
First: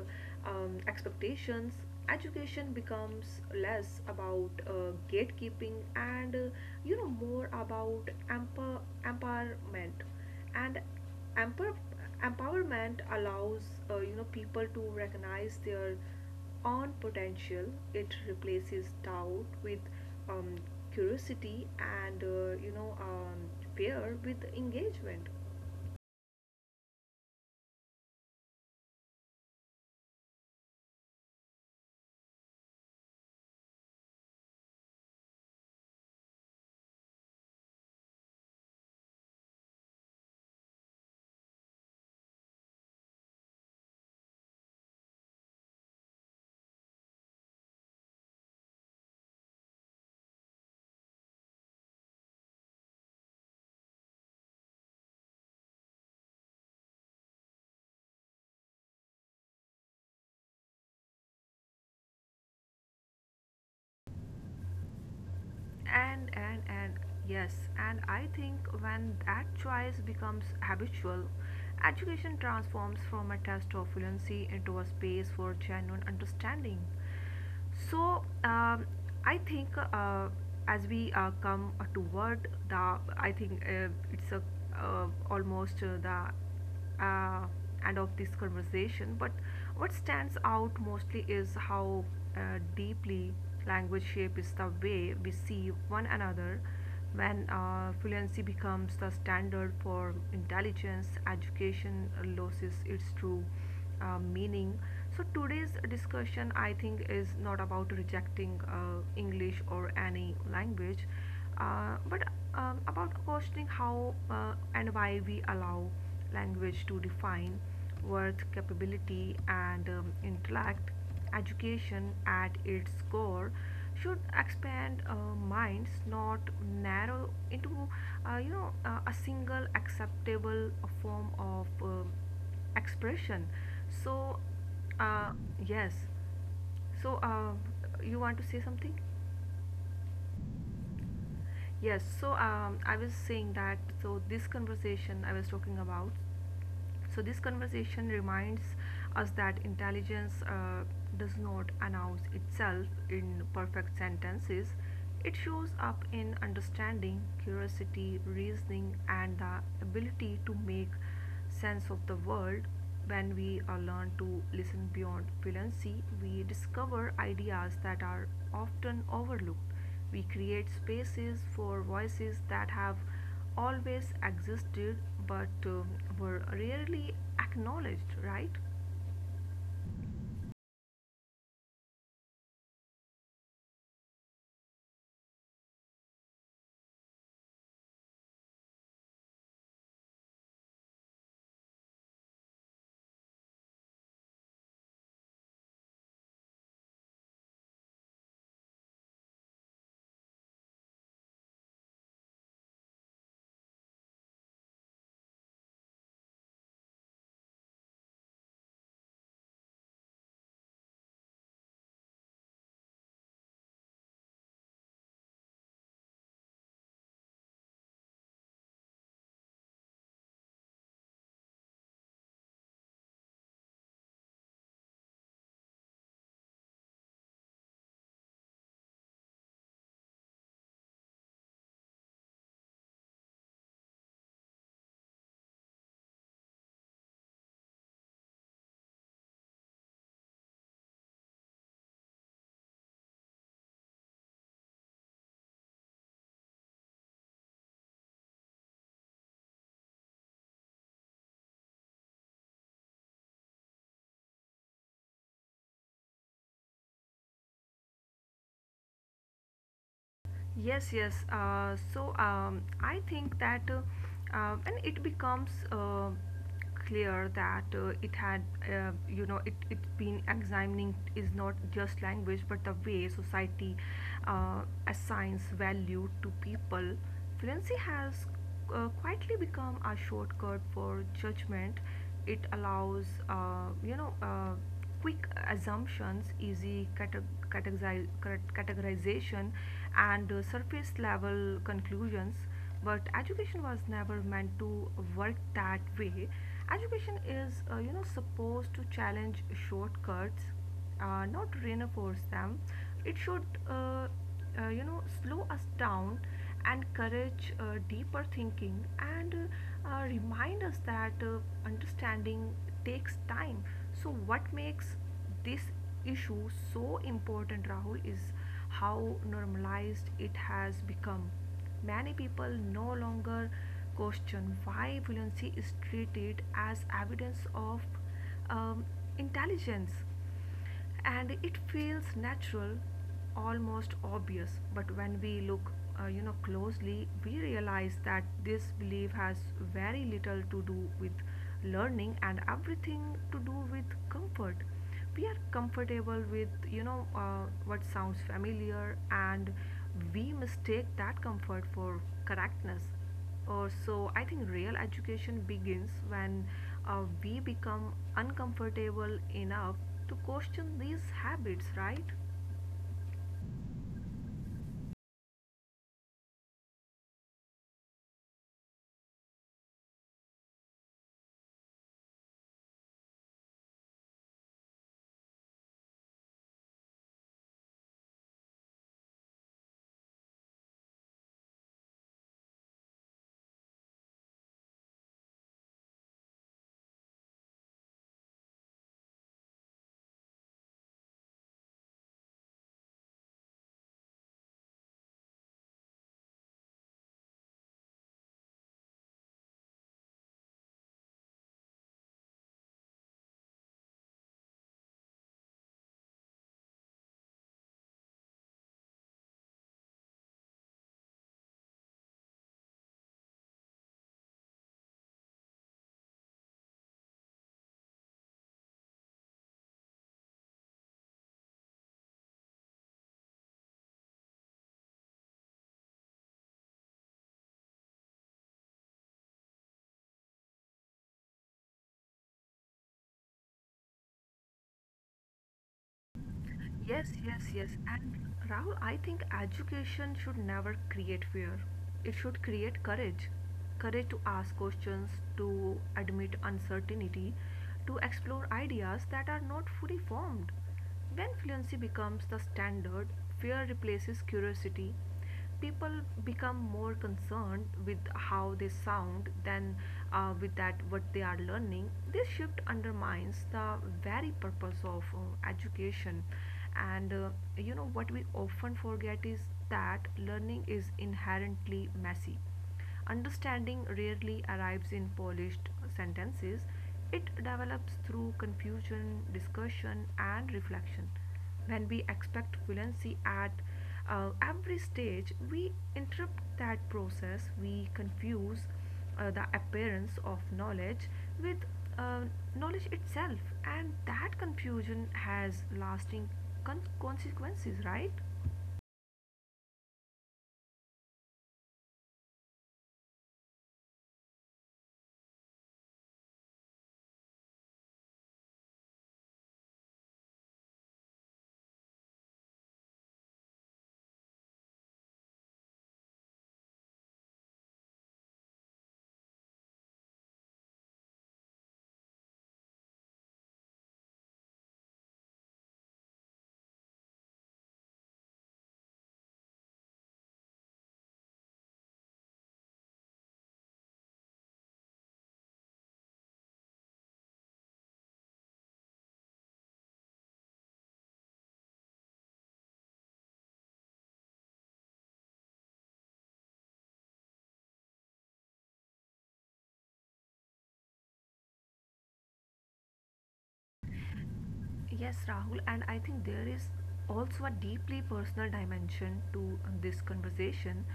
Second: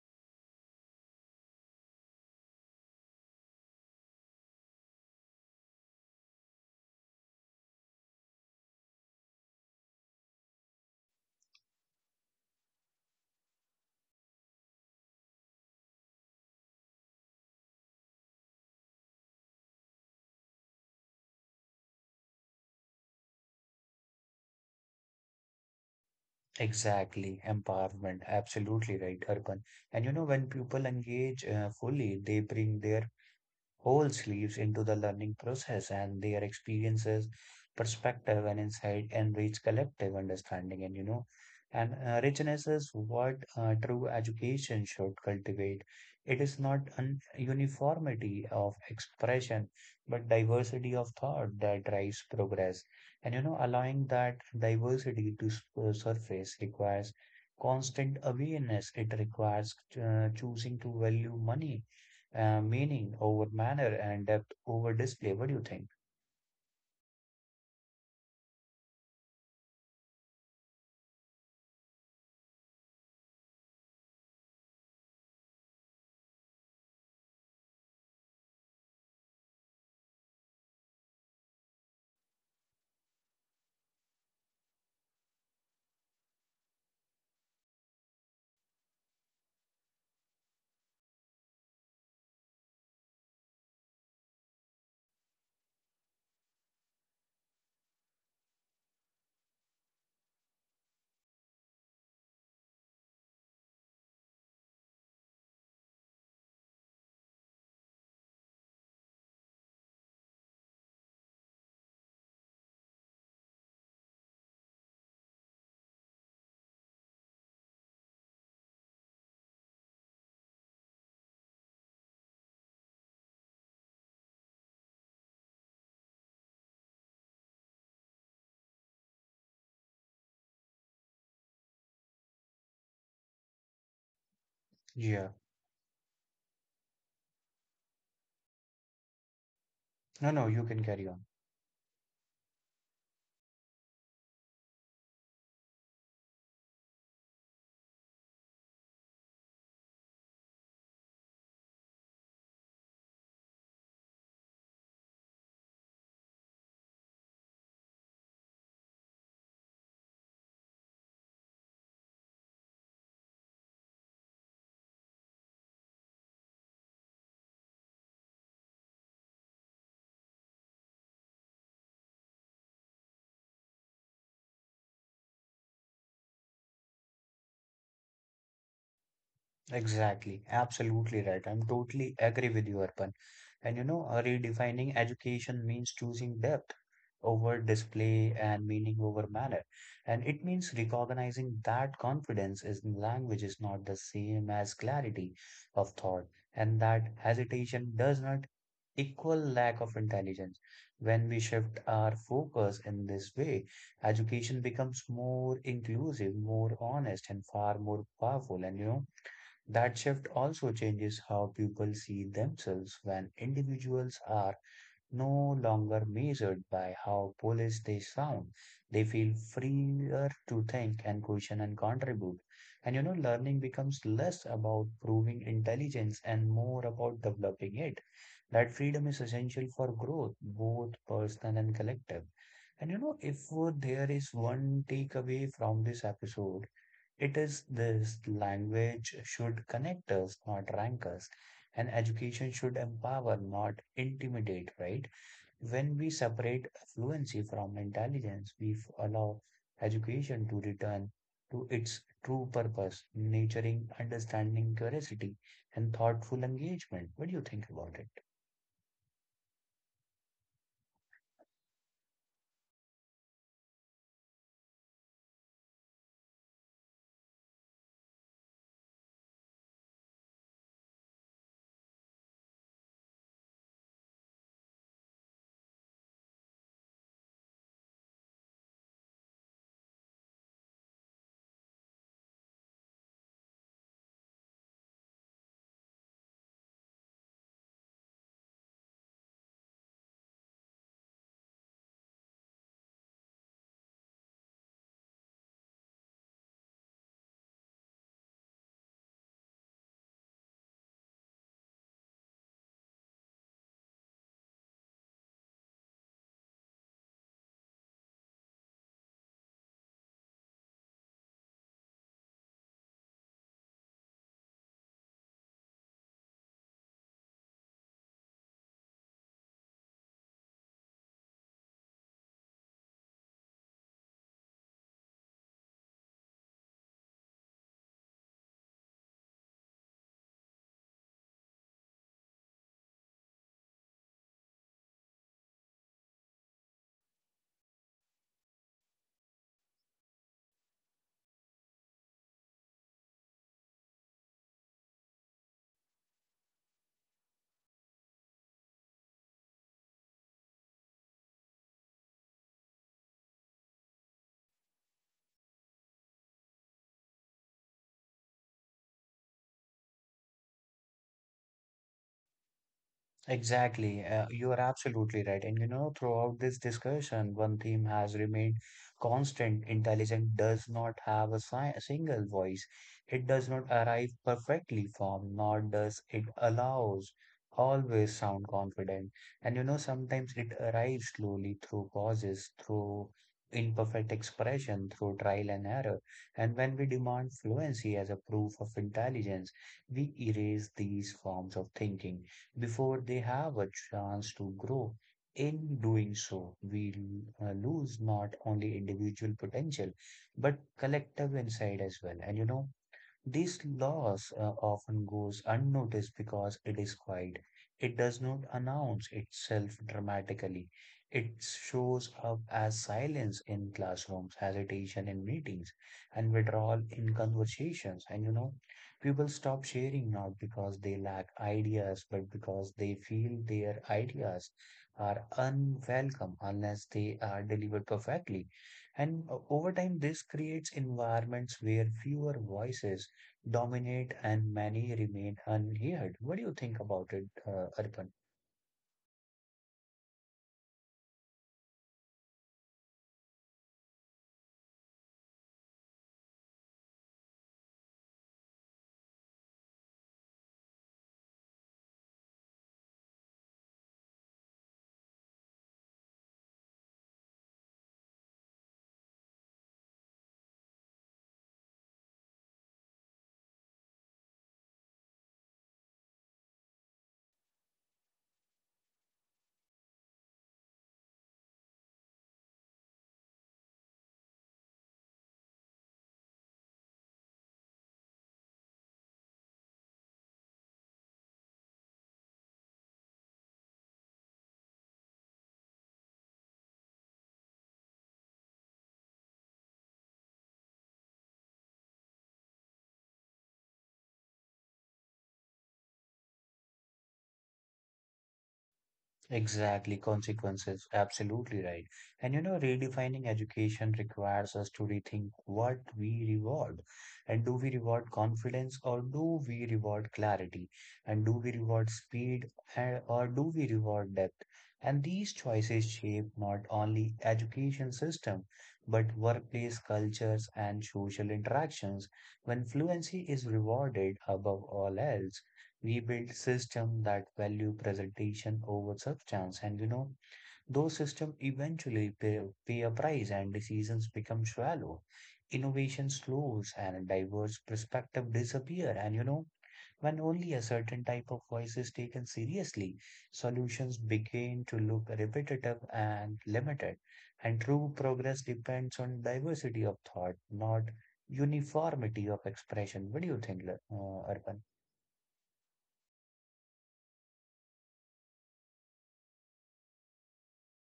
um, expectations. Education becomes less about gatekeeping and more about empowerment. And empower, empowerment allows people to recognize their own potential. It replaces doubt with um, curiosity and fear with engagement.
Exactly, empowerment, absolutely right, Urban. When people engage fully, they bring their whole sleeves into the learning process, and their experiences, perspective, and insight enrich collective understanding. And richness is what true education should cultivate. It is not an uniformity of expression, but diversity of thought that drives progress. Allowing that diversity to surface requires constant awareness. It requires choosing to value money meaning over manner and depth over display. What do you think?
And yes, and I think when that choice becomes habitual, education transforms from a test of fluency into a space for genuine understanding. so um, I think uh, as we come toward the I think it's a almost the uh, and of this conversation, but what stands out mostly is how deeply language shapes the way we see one another. When fluency becomes the standard for intelligence, education loses its true meaning. So today's discussion, I think, is not about rejecting English or any language, but about questioning how and why we allow language to define worth, capability, and intellect. Education at its core should expand minds, not narrow into a single acceptable form of expression. So
Yeah.
uh, yes. So you want to say something?
No, no, you can carry on.
Yes, so I was saying that, so this conversation I was talking about, so this conversation reminds us that intelligence does not announce itself in perfect sentences. It shows up in understanding, curiosity, reasoning, and the ability to make sense of the world. When we learn to listen beyond fluency, we discover ideas that are often overlooked. We create spaces for voices that have always existed but were rarely acknowledged, right?
Exactly, absolutely right. I'm totally agree with you, Arpan. Redefining education means choosing depth over display and meaning over manner. And it means recognizing that confidence is in language is not the same as clarity of thought, and that hesitation does not equal lack of intelligence. When we shift our focus in this way, education becomes more inclusive, more honest, and far more powerful. That shift also changes how people see themselves when individuals are no longer measured by how polished they sound. They feel freer to think and question and contribute. Learning becomes less about proving intelligence and more about developing it. That freedom is essential for growth, both personal and collective. If there is one takeaway from this episode, it is this: language should connect us, not rank us, and education should empower, not intimidate, right? When we separate fluency from intelligence, we allow education to return to its true purpose, nurturing understanding, curiosity, and thoughtful engagement. What do you think about it?
Yes, yes. I think that when it becomes clear that it had, it it's been examining is not just language but the way society assigns value to people. Fluency has quietly become a shortcut for judgment. It allows, quick assumptions, easy categorization, and surface level conclusions. But education was never meant to work that way. Education is, supposed to challenge shortcuts, not reinforce them. It should, slow us down, and encourage deeper thinking, and remind us that understanding takes time. So, what makes this issue so important, Rahul, is how normalized it has become. Many people no longer question why violency is treated as evidence of um, intelligence, and it feels natural, almost obvious. But when we look closely, we realize that this belief has very little to do with learning and everything to do with comfort. We are comfortable with what sounds familiar, and we mistake that comfort for correctness. Or so I think real education begins when we become uncomfortable enough to question these habits, right?
Exactly. You are absolutely right. Throughout this discussion, one theme has remained constant. Intelligence does not have a single voice. It does not arrive perfectly formed, nor does it allows always sound confident. Sometimes it arrives slowly through pauses, through imperfect expression, through trial and error. And when we demand fluency as a proof of intelligence, we erase these forms of thinking before they have a chance to grow. In doing so, we lose not only individual potential but collective insight as well. This loss often goes unnoticed because it is quiet. It does not announce itself dramatically. It shows up as silence in classrooms, hesitation in meetings, and withdrawal in conversations. People stop sharing not because they lack ideas, but because they feel their ideas are unwelcome unless they are delivered perfectly. And Over time, this creates environments where fewer voices dominate and many remain unheard. What do you think
Yes,
about it,
yes, yes.
Arpan?
And Rahul, I think education should never create fear. It should create courage. Courage to ask questions, to admit uncertainty, to explore ideas that are not fully formed. When fluency becomes the standard, fear replaces curiosity. People become more concerned with how they sound than with that what they are learning. This shift undermines the very purpose of education. And you know what we often forget is that learning is inherently messy. Understanding rarely arrives in polished sentences, it develops through confusion, discussion, and reflection. When we expect fluency at every stage, we interrupt that process. We confuse the appearance of knowledge with uh, knowledge itself, and that confusion has lasting consequences, right?
Exactly, consequences. Absolutely right. Redefining education requires us to rethink what we reward. And do we reward confidence or do we reward clarity? And do we reward speed and, or do we reward depth? And these choices shape not only education system, but workplace cultures and social interactions. When fluency is rewarded above all else, we build system that value presentation over substance, and those system eventually pay a price, and decisions become shallow, innovation slows and diverse perspective disappear, and when only a certain type of voice is taken seriously, solutions begin to look repetitive and limited, and true progress depends on diversity of thought, not uniformity of expression. What do you think, arpan?
Yes, Rahul, and I think there is also a deeply personal dimension to this conversation.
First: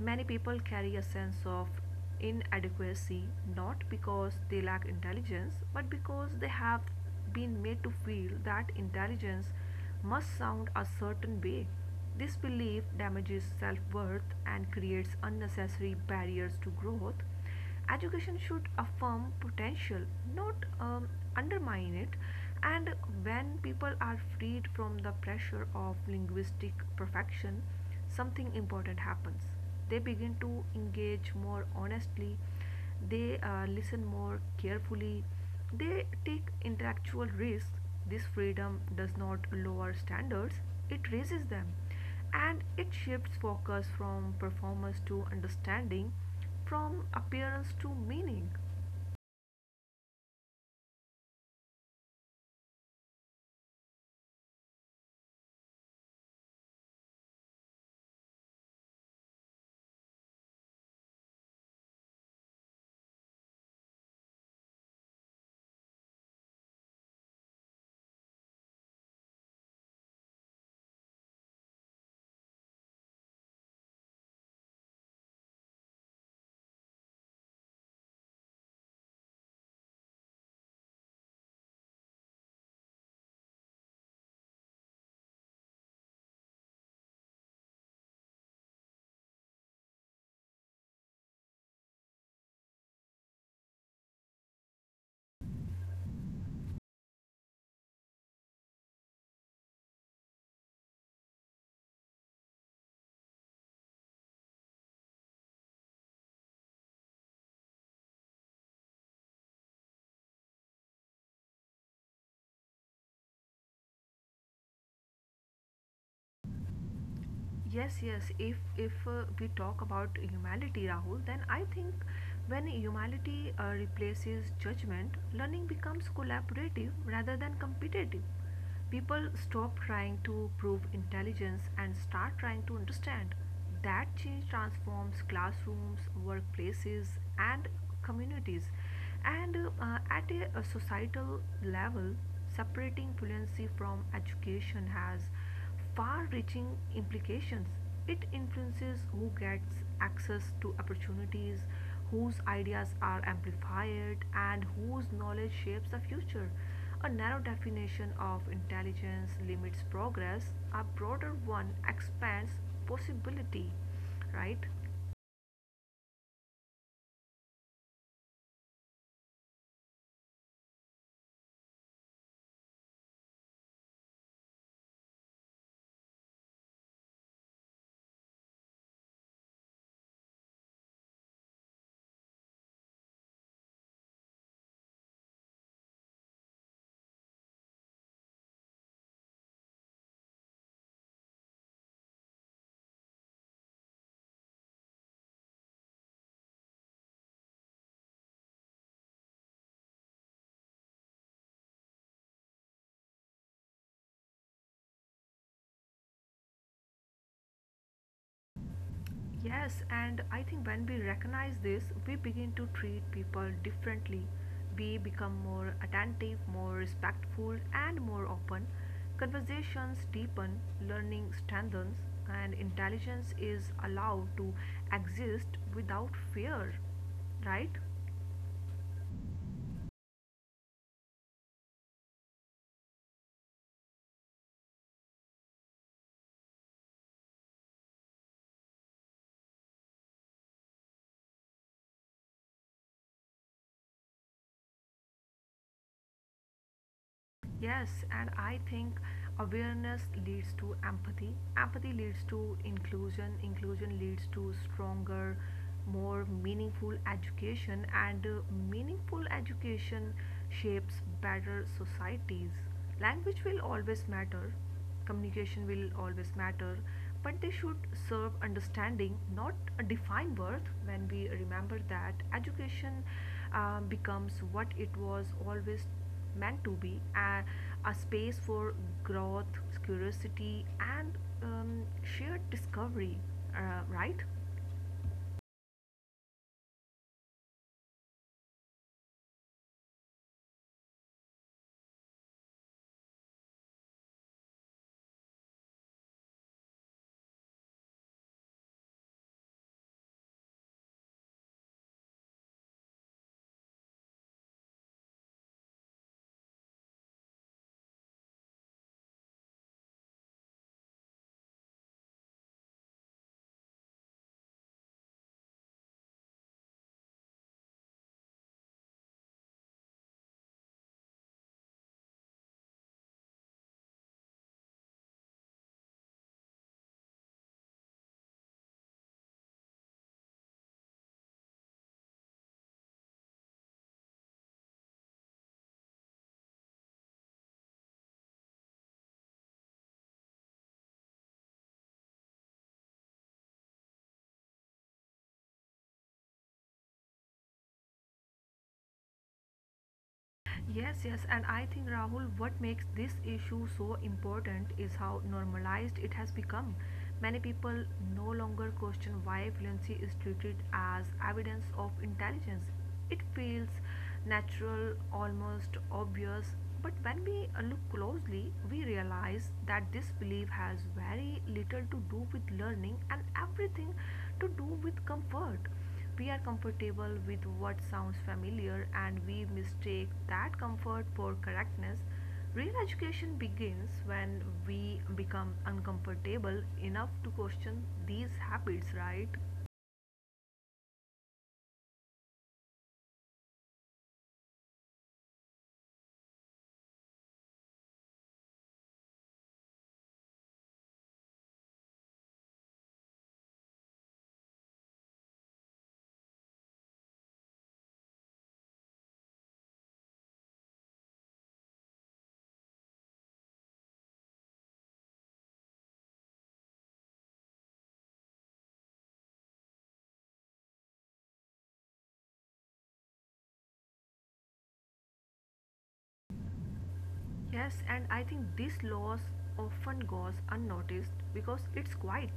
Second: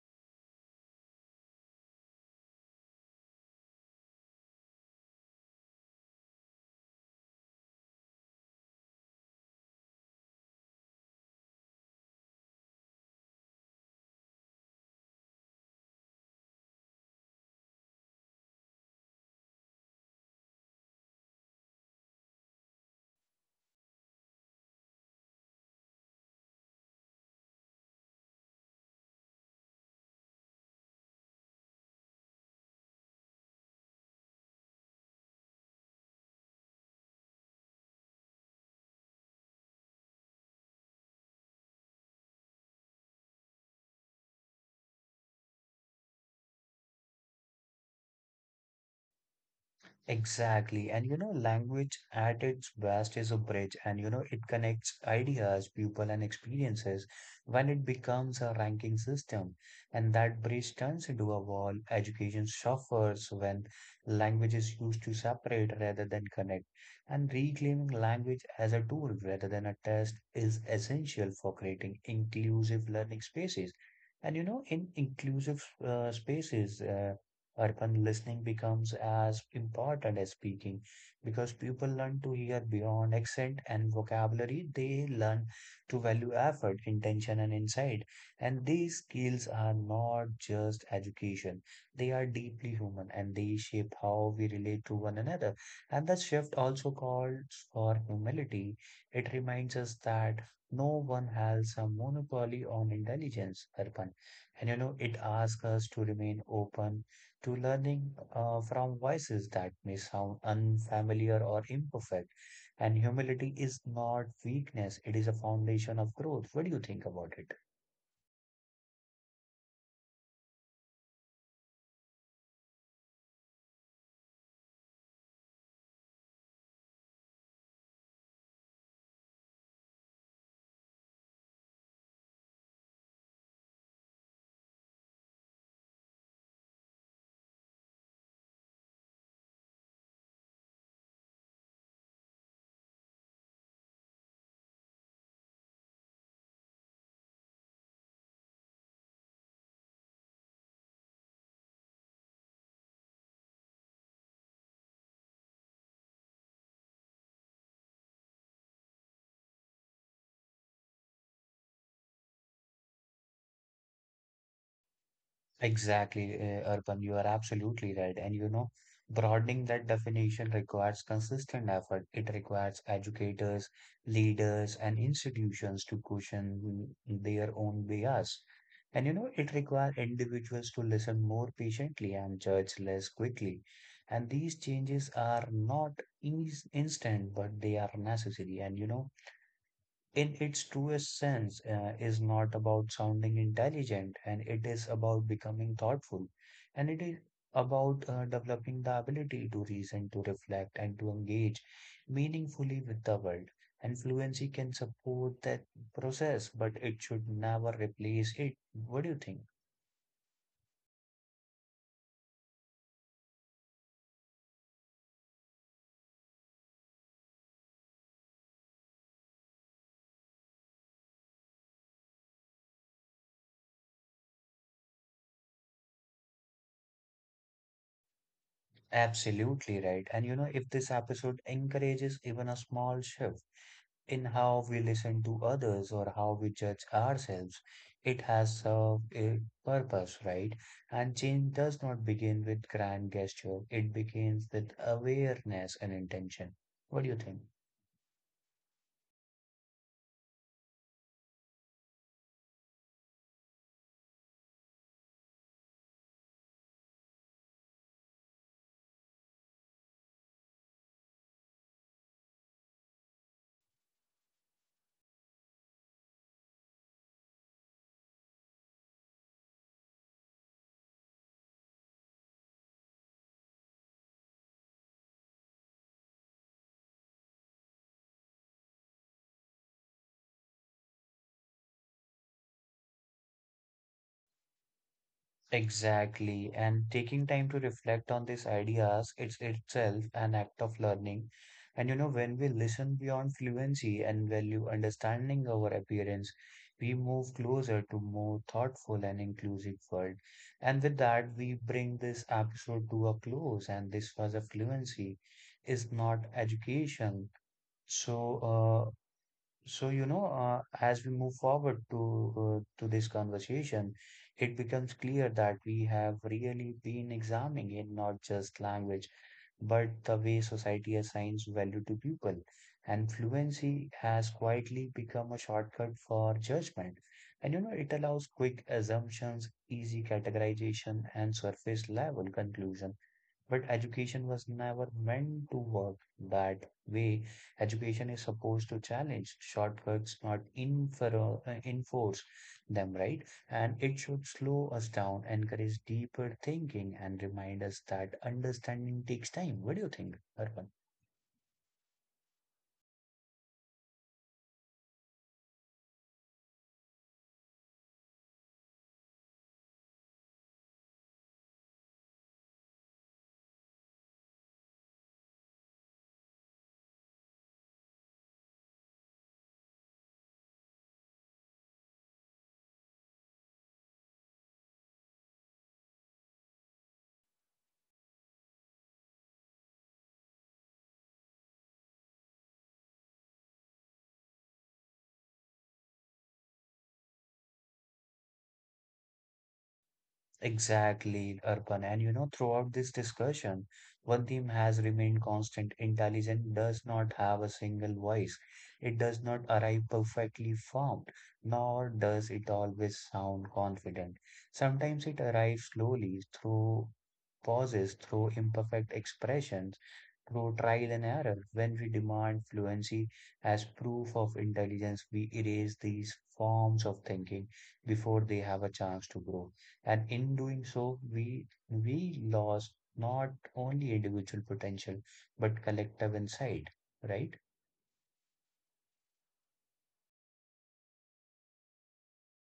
Many people carry a sense of inadequacy not because they lack intelligence, but because they have been made to feel that intelligence must sound a certain way. This belief damages self worth and creates unnecessary barriers to growth. Education should affirm potential, not undermine it. And when people are freed from the pressure of linguistic perfection, something important happens. They begin to engage more honestly, they listen more carefully, they take intellectual risks. This freedom does not lower standards, it raises them, and it shifts focus from performance to understanding, from appearance to meaning.
Exactly. Language at its best is a bridge, and it connects ideas, people, and experiences. When it becomes a ranking system, and that bridge turns into a wall, education suffers when language is used to separate rather than connect. And reclaiming language as a tool rather than a test is essential for creating inclusive learning spaces. In inclusive spaces, Urban, listening becomes as important as speaking, because people learn to hear beyond accent and vocabulary. They learn to value effort, intention, and insight. And these skills are not just education, they are deeply human, and they shape how we relate to one another. And the shift also calls for humility. It reminds us that no one has a monopoly on intelligence, Arpan. It asks us to remain open to learning from voices that may sound unfamiliar or imperfect. And humility is not weakness, it is a foundation of growth. What do you think about it?
Yes, yes. If we talk about humanity, Rahul, then I think when humanity replaces judgment, learning becomes collaborative rather than competitive. People stop trying to prove intelligence and start trying to understand. That change transforms classrooms, workplaces, and communities. And At a societal level, separating fluency from education has far reaching implications. It influences who gets access to opportunities, whose ideas are amplified, and whose knowledge shapes the future. A narrow definition of intelligence limits progress, a broader one expands possibility, right?
Exactly, Urban, you are absolutely right. Broadening that definition requires consistent effort. It requires educators, leaders, and institutions to question their own bias. It requires individuals to listen more patiently and judge less quickly. And these changes are not instant, but they are necessary. In its truest sense, is not about sounding intelligent, and it is about becoming thoughtful. And it is about developing the ability to reason, to reflect, and to engage meaningfully with the world. And fluency can support that process, but it should never replace it. What do you think?
Yes, and I think when we recognize this, we begin to treat people differently. We become more attentive, more respectful, and more open. Conversations deepen, learning strengthens, and intelligence is allowed to exist without fear, right?
Absolutely right. If this episode encourages even a small shift, in how we listen to others or how we judge ourselves. It has served a purpose, right? And change does not begin with grand gesture, it begins with awareness and intention. What do you think?
Yes, and I think awareness leads to empathy. Empathy leads to inclusion. Inclusion leads to stronger, more meaningful education, and meaningful education shapes better societies. Language will always matter, communication will always matter, but they should serve understanding, not define worth. When we remember that, education becomes what it was always meant to be, a space for growth, curiosity, and um, shared discovery, right?
Exactly. And taking time to reflect on these ideas, it's itself an act of learning. When we listen beyond fluency and value understanding our appearance, we move closer to more thoughtful and inclusive world. And with that, we bring this episode to a close. And this was a fluency is not education. So, uh, so, as we move forward to this conversation, it becomes clear that we have really been examining it not just language, but the way society assigns value to people. And fluency has quietly become a shortcut for judgment. It allows quick assumptions, easy categorization, and surface level conclusion. But education was never meant to work that way. Education is supposed to challenge shortcuts, not infer enforce them, right? And it should slow us down, encourage deeper thinking, and remind us that understanding takes time. What do you think, Arpan?
Yes, yes, and I think Rahul, what makes this issue so important is how normalized it has become. Many people no longer question why fluency is treated as evidence of intelligence. It feels natural, almost obvious, but when we look closely, we realize that this belief has very little to do with learning and everything to do with comfort. We are comfortable with what sounds familiar, and we mistake that comfort for correctness. Real education begins when we become uncomfortable enough to question these habits, right?
Exactly, Arpan. And you know, throughout this discussion, one theme has remained constant. Intelligence does not have a single voice. It does not arrive perfectly formed, nor does it always sound confident. Sometimes it arrives slowly through pauses, through imperfect expressions, through trial and error, when we demand fluency as proof of intelligence, we erase these forms of thinking before they have a chance to grow. And in doing so, we lost not only individual potential but collective insight, right?
Yes, and I think this loss often goes unnoticed because it's quiet.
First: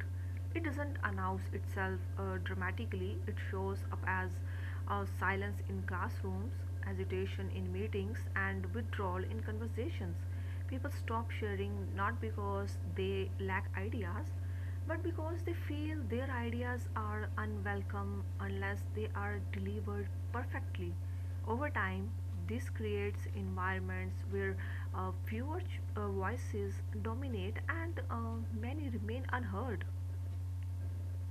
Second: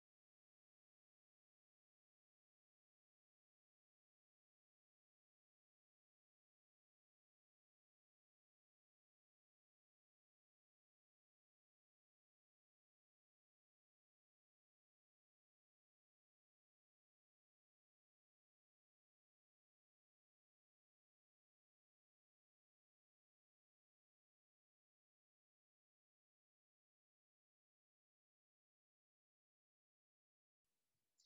It doesn't announce itself dramatically. It shows up as silence in classrooms, agitation in meetings, and withdrawal in conversations. People stop sharing not because they lack ideas, but because they feel their ideas are unwelcome unless they are delivered perfectly. Over time, this creates environments where fewer voices dominate, and many remain unheard.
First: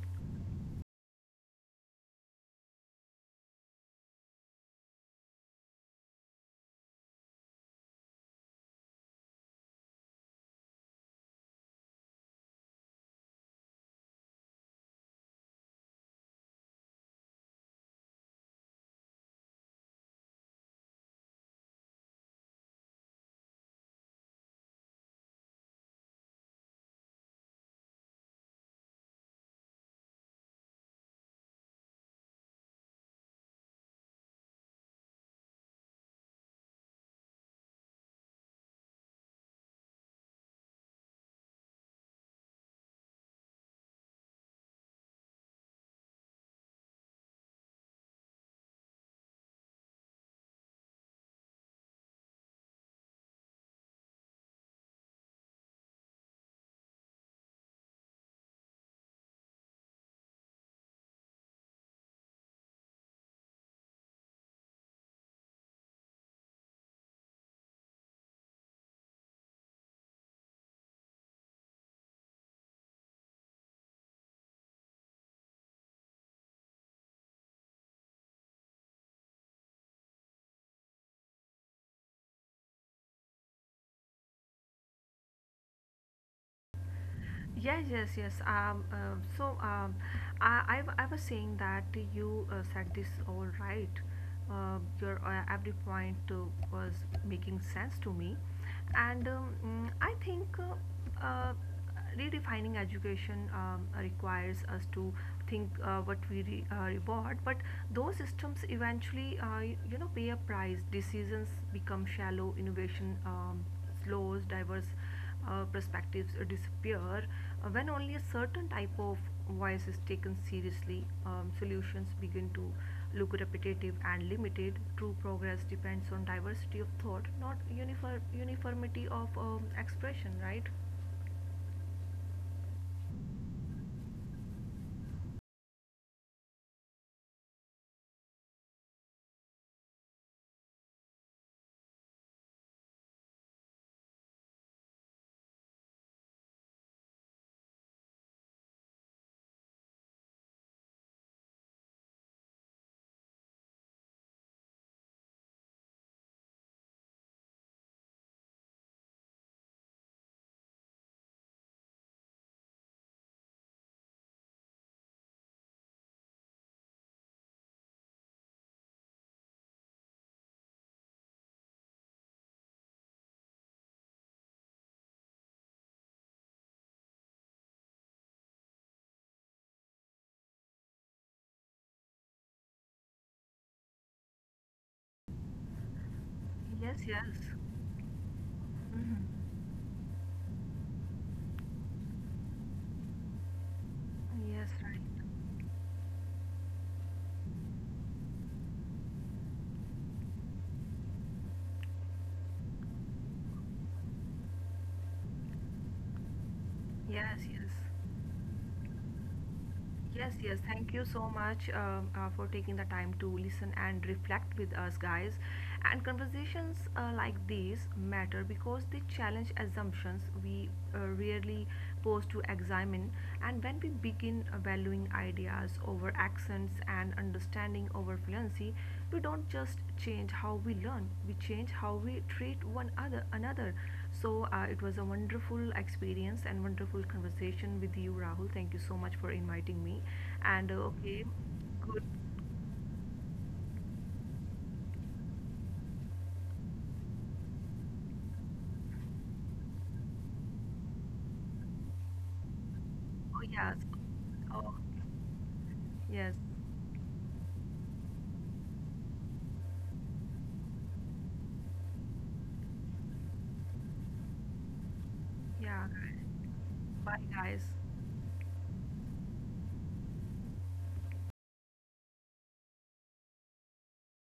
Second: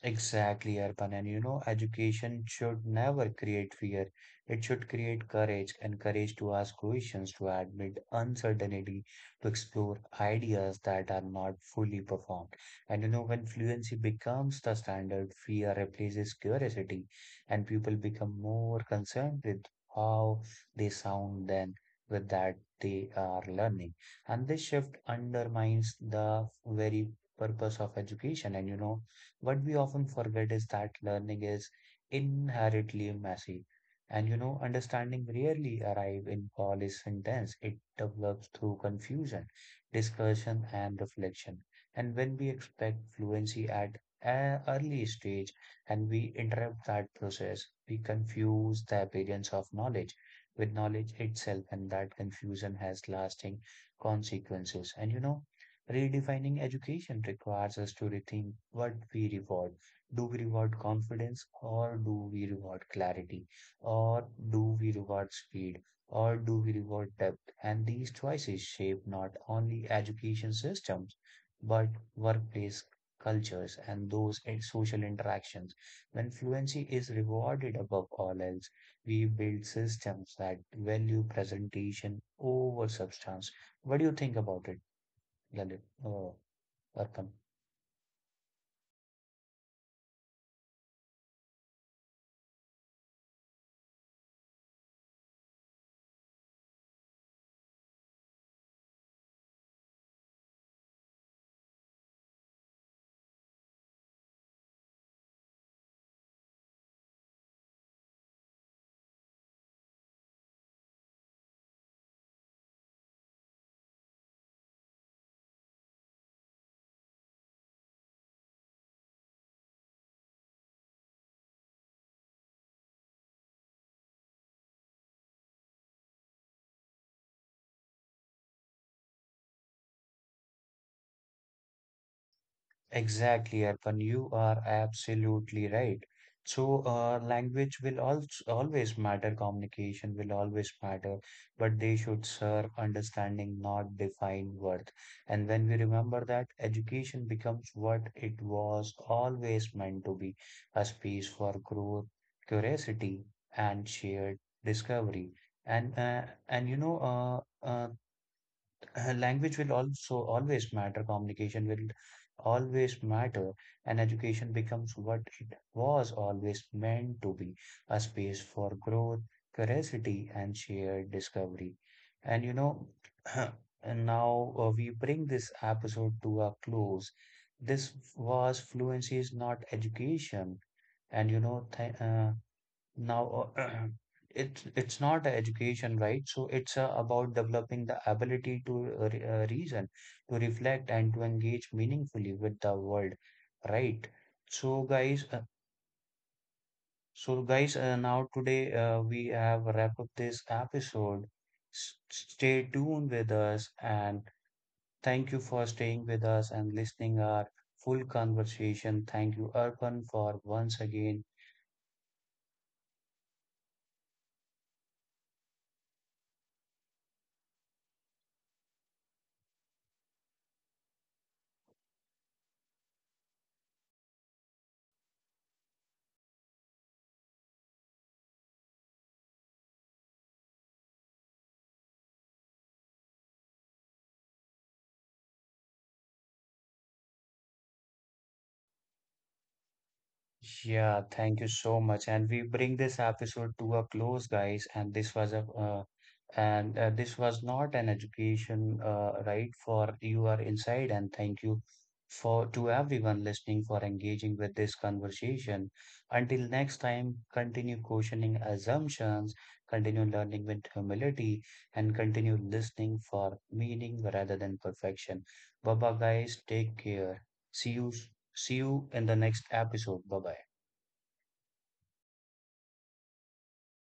Exactly, Arpan. And you know, education should never create fear. It should create courage and courage to ask questions, to admit uncertainty, to explore ideas that are not fully performed. And you know, when fluency becomes the standard, fear replaces curiosity, and people become more concerned with how they sound than with that they are learning. And this shift undermines the very purpose of education. And you know, what we often forget is that learning is inherently messy. And you know, understanding rarely arrive in polished sentence. It develops through confusion, discussion, and reflection. And when we expect fluency at an early stage and we interrupt that process, we confuse the appearance of knowledge with knowledge itself, and that confusion has lasting consequences. And you know, redefining education requires us to rethink what we reward. Do we reward confidence or do we reward clarity? Or do we reward speed? Or do we reward depth? And these choices shape not only education systems, but workplace cultures and social interactions. When fluency is rewarded above all else, we build systems that value presentation over substance. What do you think about it, Lalit? Oh, Arpan.
Yes, yes, yes. I was saying that you said this all right. Your every point was making sense to me, and I think redefining education requires us to think what we reward. But those systems eventually, pay a price. Decisions become shallow. Innovation slows. Diverse perspectives disappear when only a certain type of voice is taken seriously. Solutions begin to look repetitive and limited. True progress depends on diversity of thought, not uniformity of expression, right?
Exactly, Arpan. You are absolutely right. So, language will also always matter, communication will always matter, but they should serve understanding, not define worth. And when we remember that, education becomes what it was always meant to be, a space for growth, curiosity, and shared discovery. And uh, and you know, uh, uh, Language will also always matter, communication will always matter, and education becomes what it was always meant to be, a space for growth, curiosity, and shared discovery. And you know, [CLEARS THROAT] and now we bring this episode to a close. This was fluency is not education, and you know, th now, [CLEARS THROAT] it's not a education, right? So it's
Yes, yes,
about developing the ability to reason, to reflect, and to engage meaningfully with the world, right?
yes,
So,
right.
guys, uh, so guys, now today we have wrapped up this episode. S Stay tuned with us, and thank you for staying with us and listening
Yes,
our
yes.
full conversation. Thank you, Arpan,
Yes,
for
yes.
once
Thank you so
again.
much, for taking the time to listen and reflect with us, guys. And conversations like these matter because they challenge assumptions we rarely pose to examine. And when we begin valuing ideas over accents and understanding over fluency, we don't just change how we learn; we change how we treat one other another. So it was a wonderful experience and wonderful conversation with you, Rahul. Thank you so much for inviting me. And
Yeah,
okay,
thank you so
good.
much. And we bring this episode to a close, guys. And this was a and This was not an education, right? For you are inside, and thank you for to everyone
Oh
listening
yes.
for engaging with
Oh
this conversation.
yes.
Until next time, continue questioning assumptions, continue learning with humility, and continue listening for meaning rather than perfection.
Yeah.
Baba, guys, take
Bye,
care.
guys.
See you See you in the next episode. Bye bye.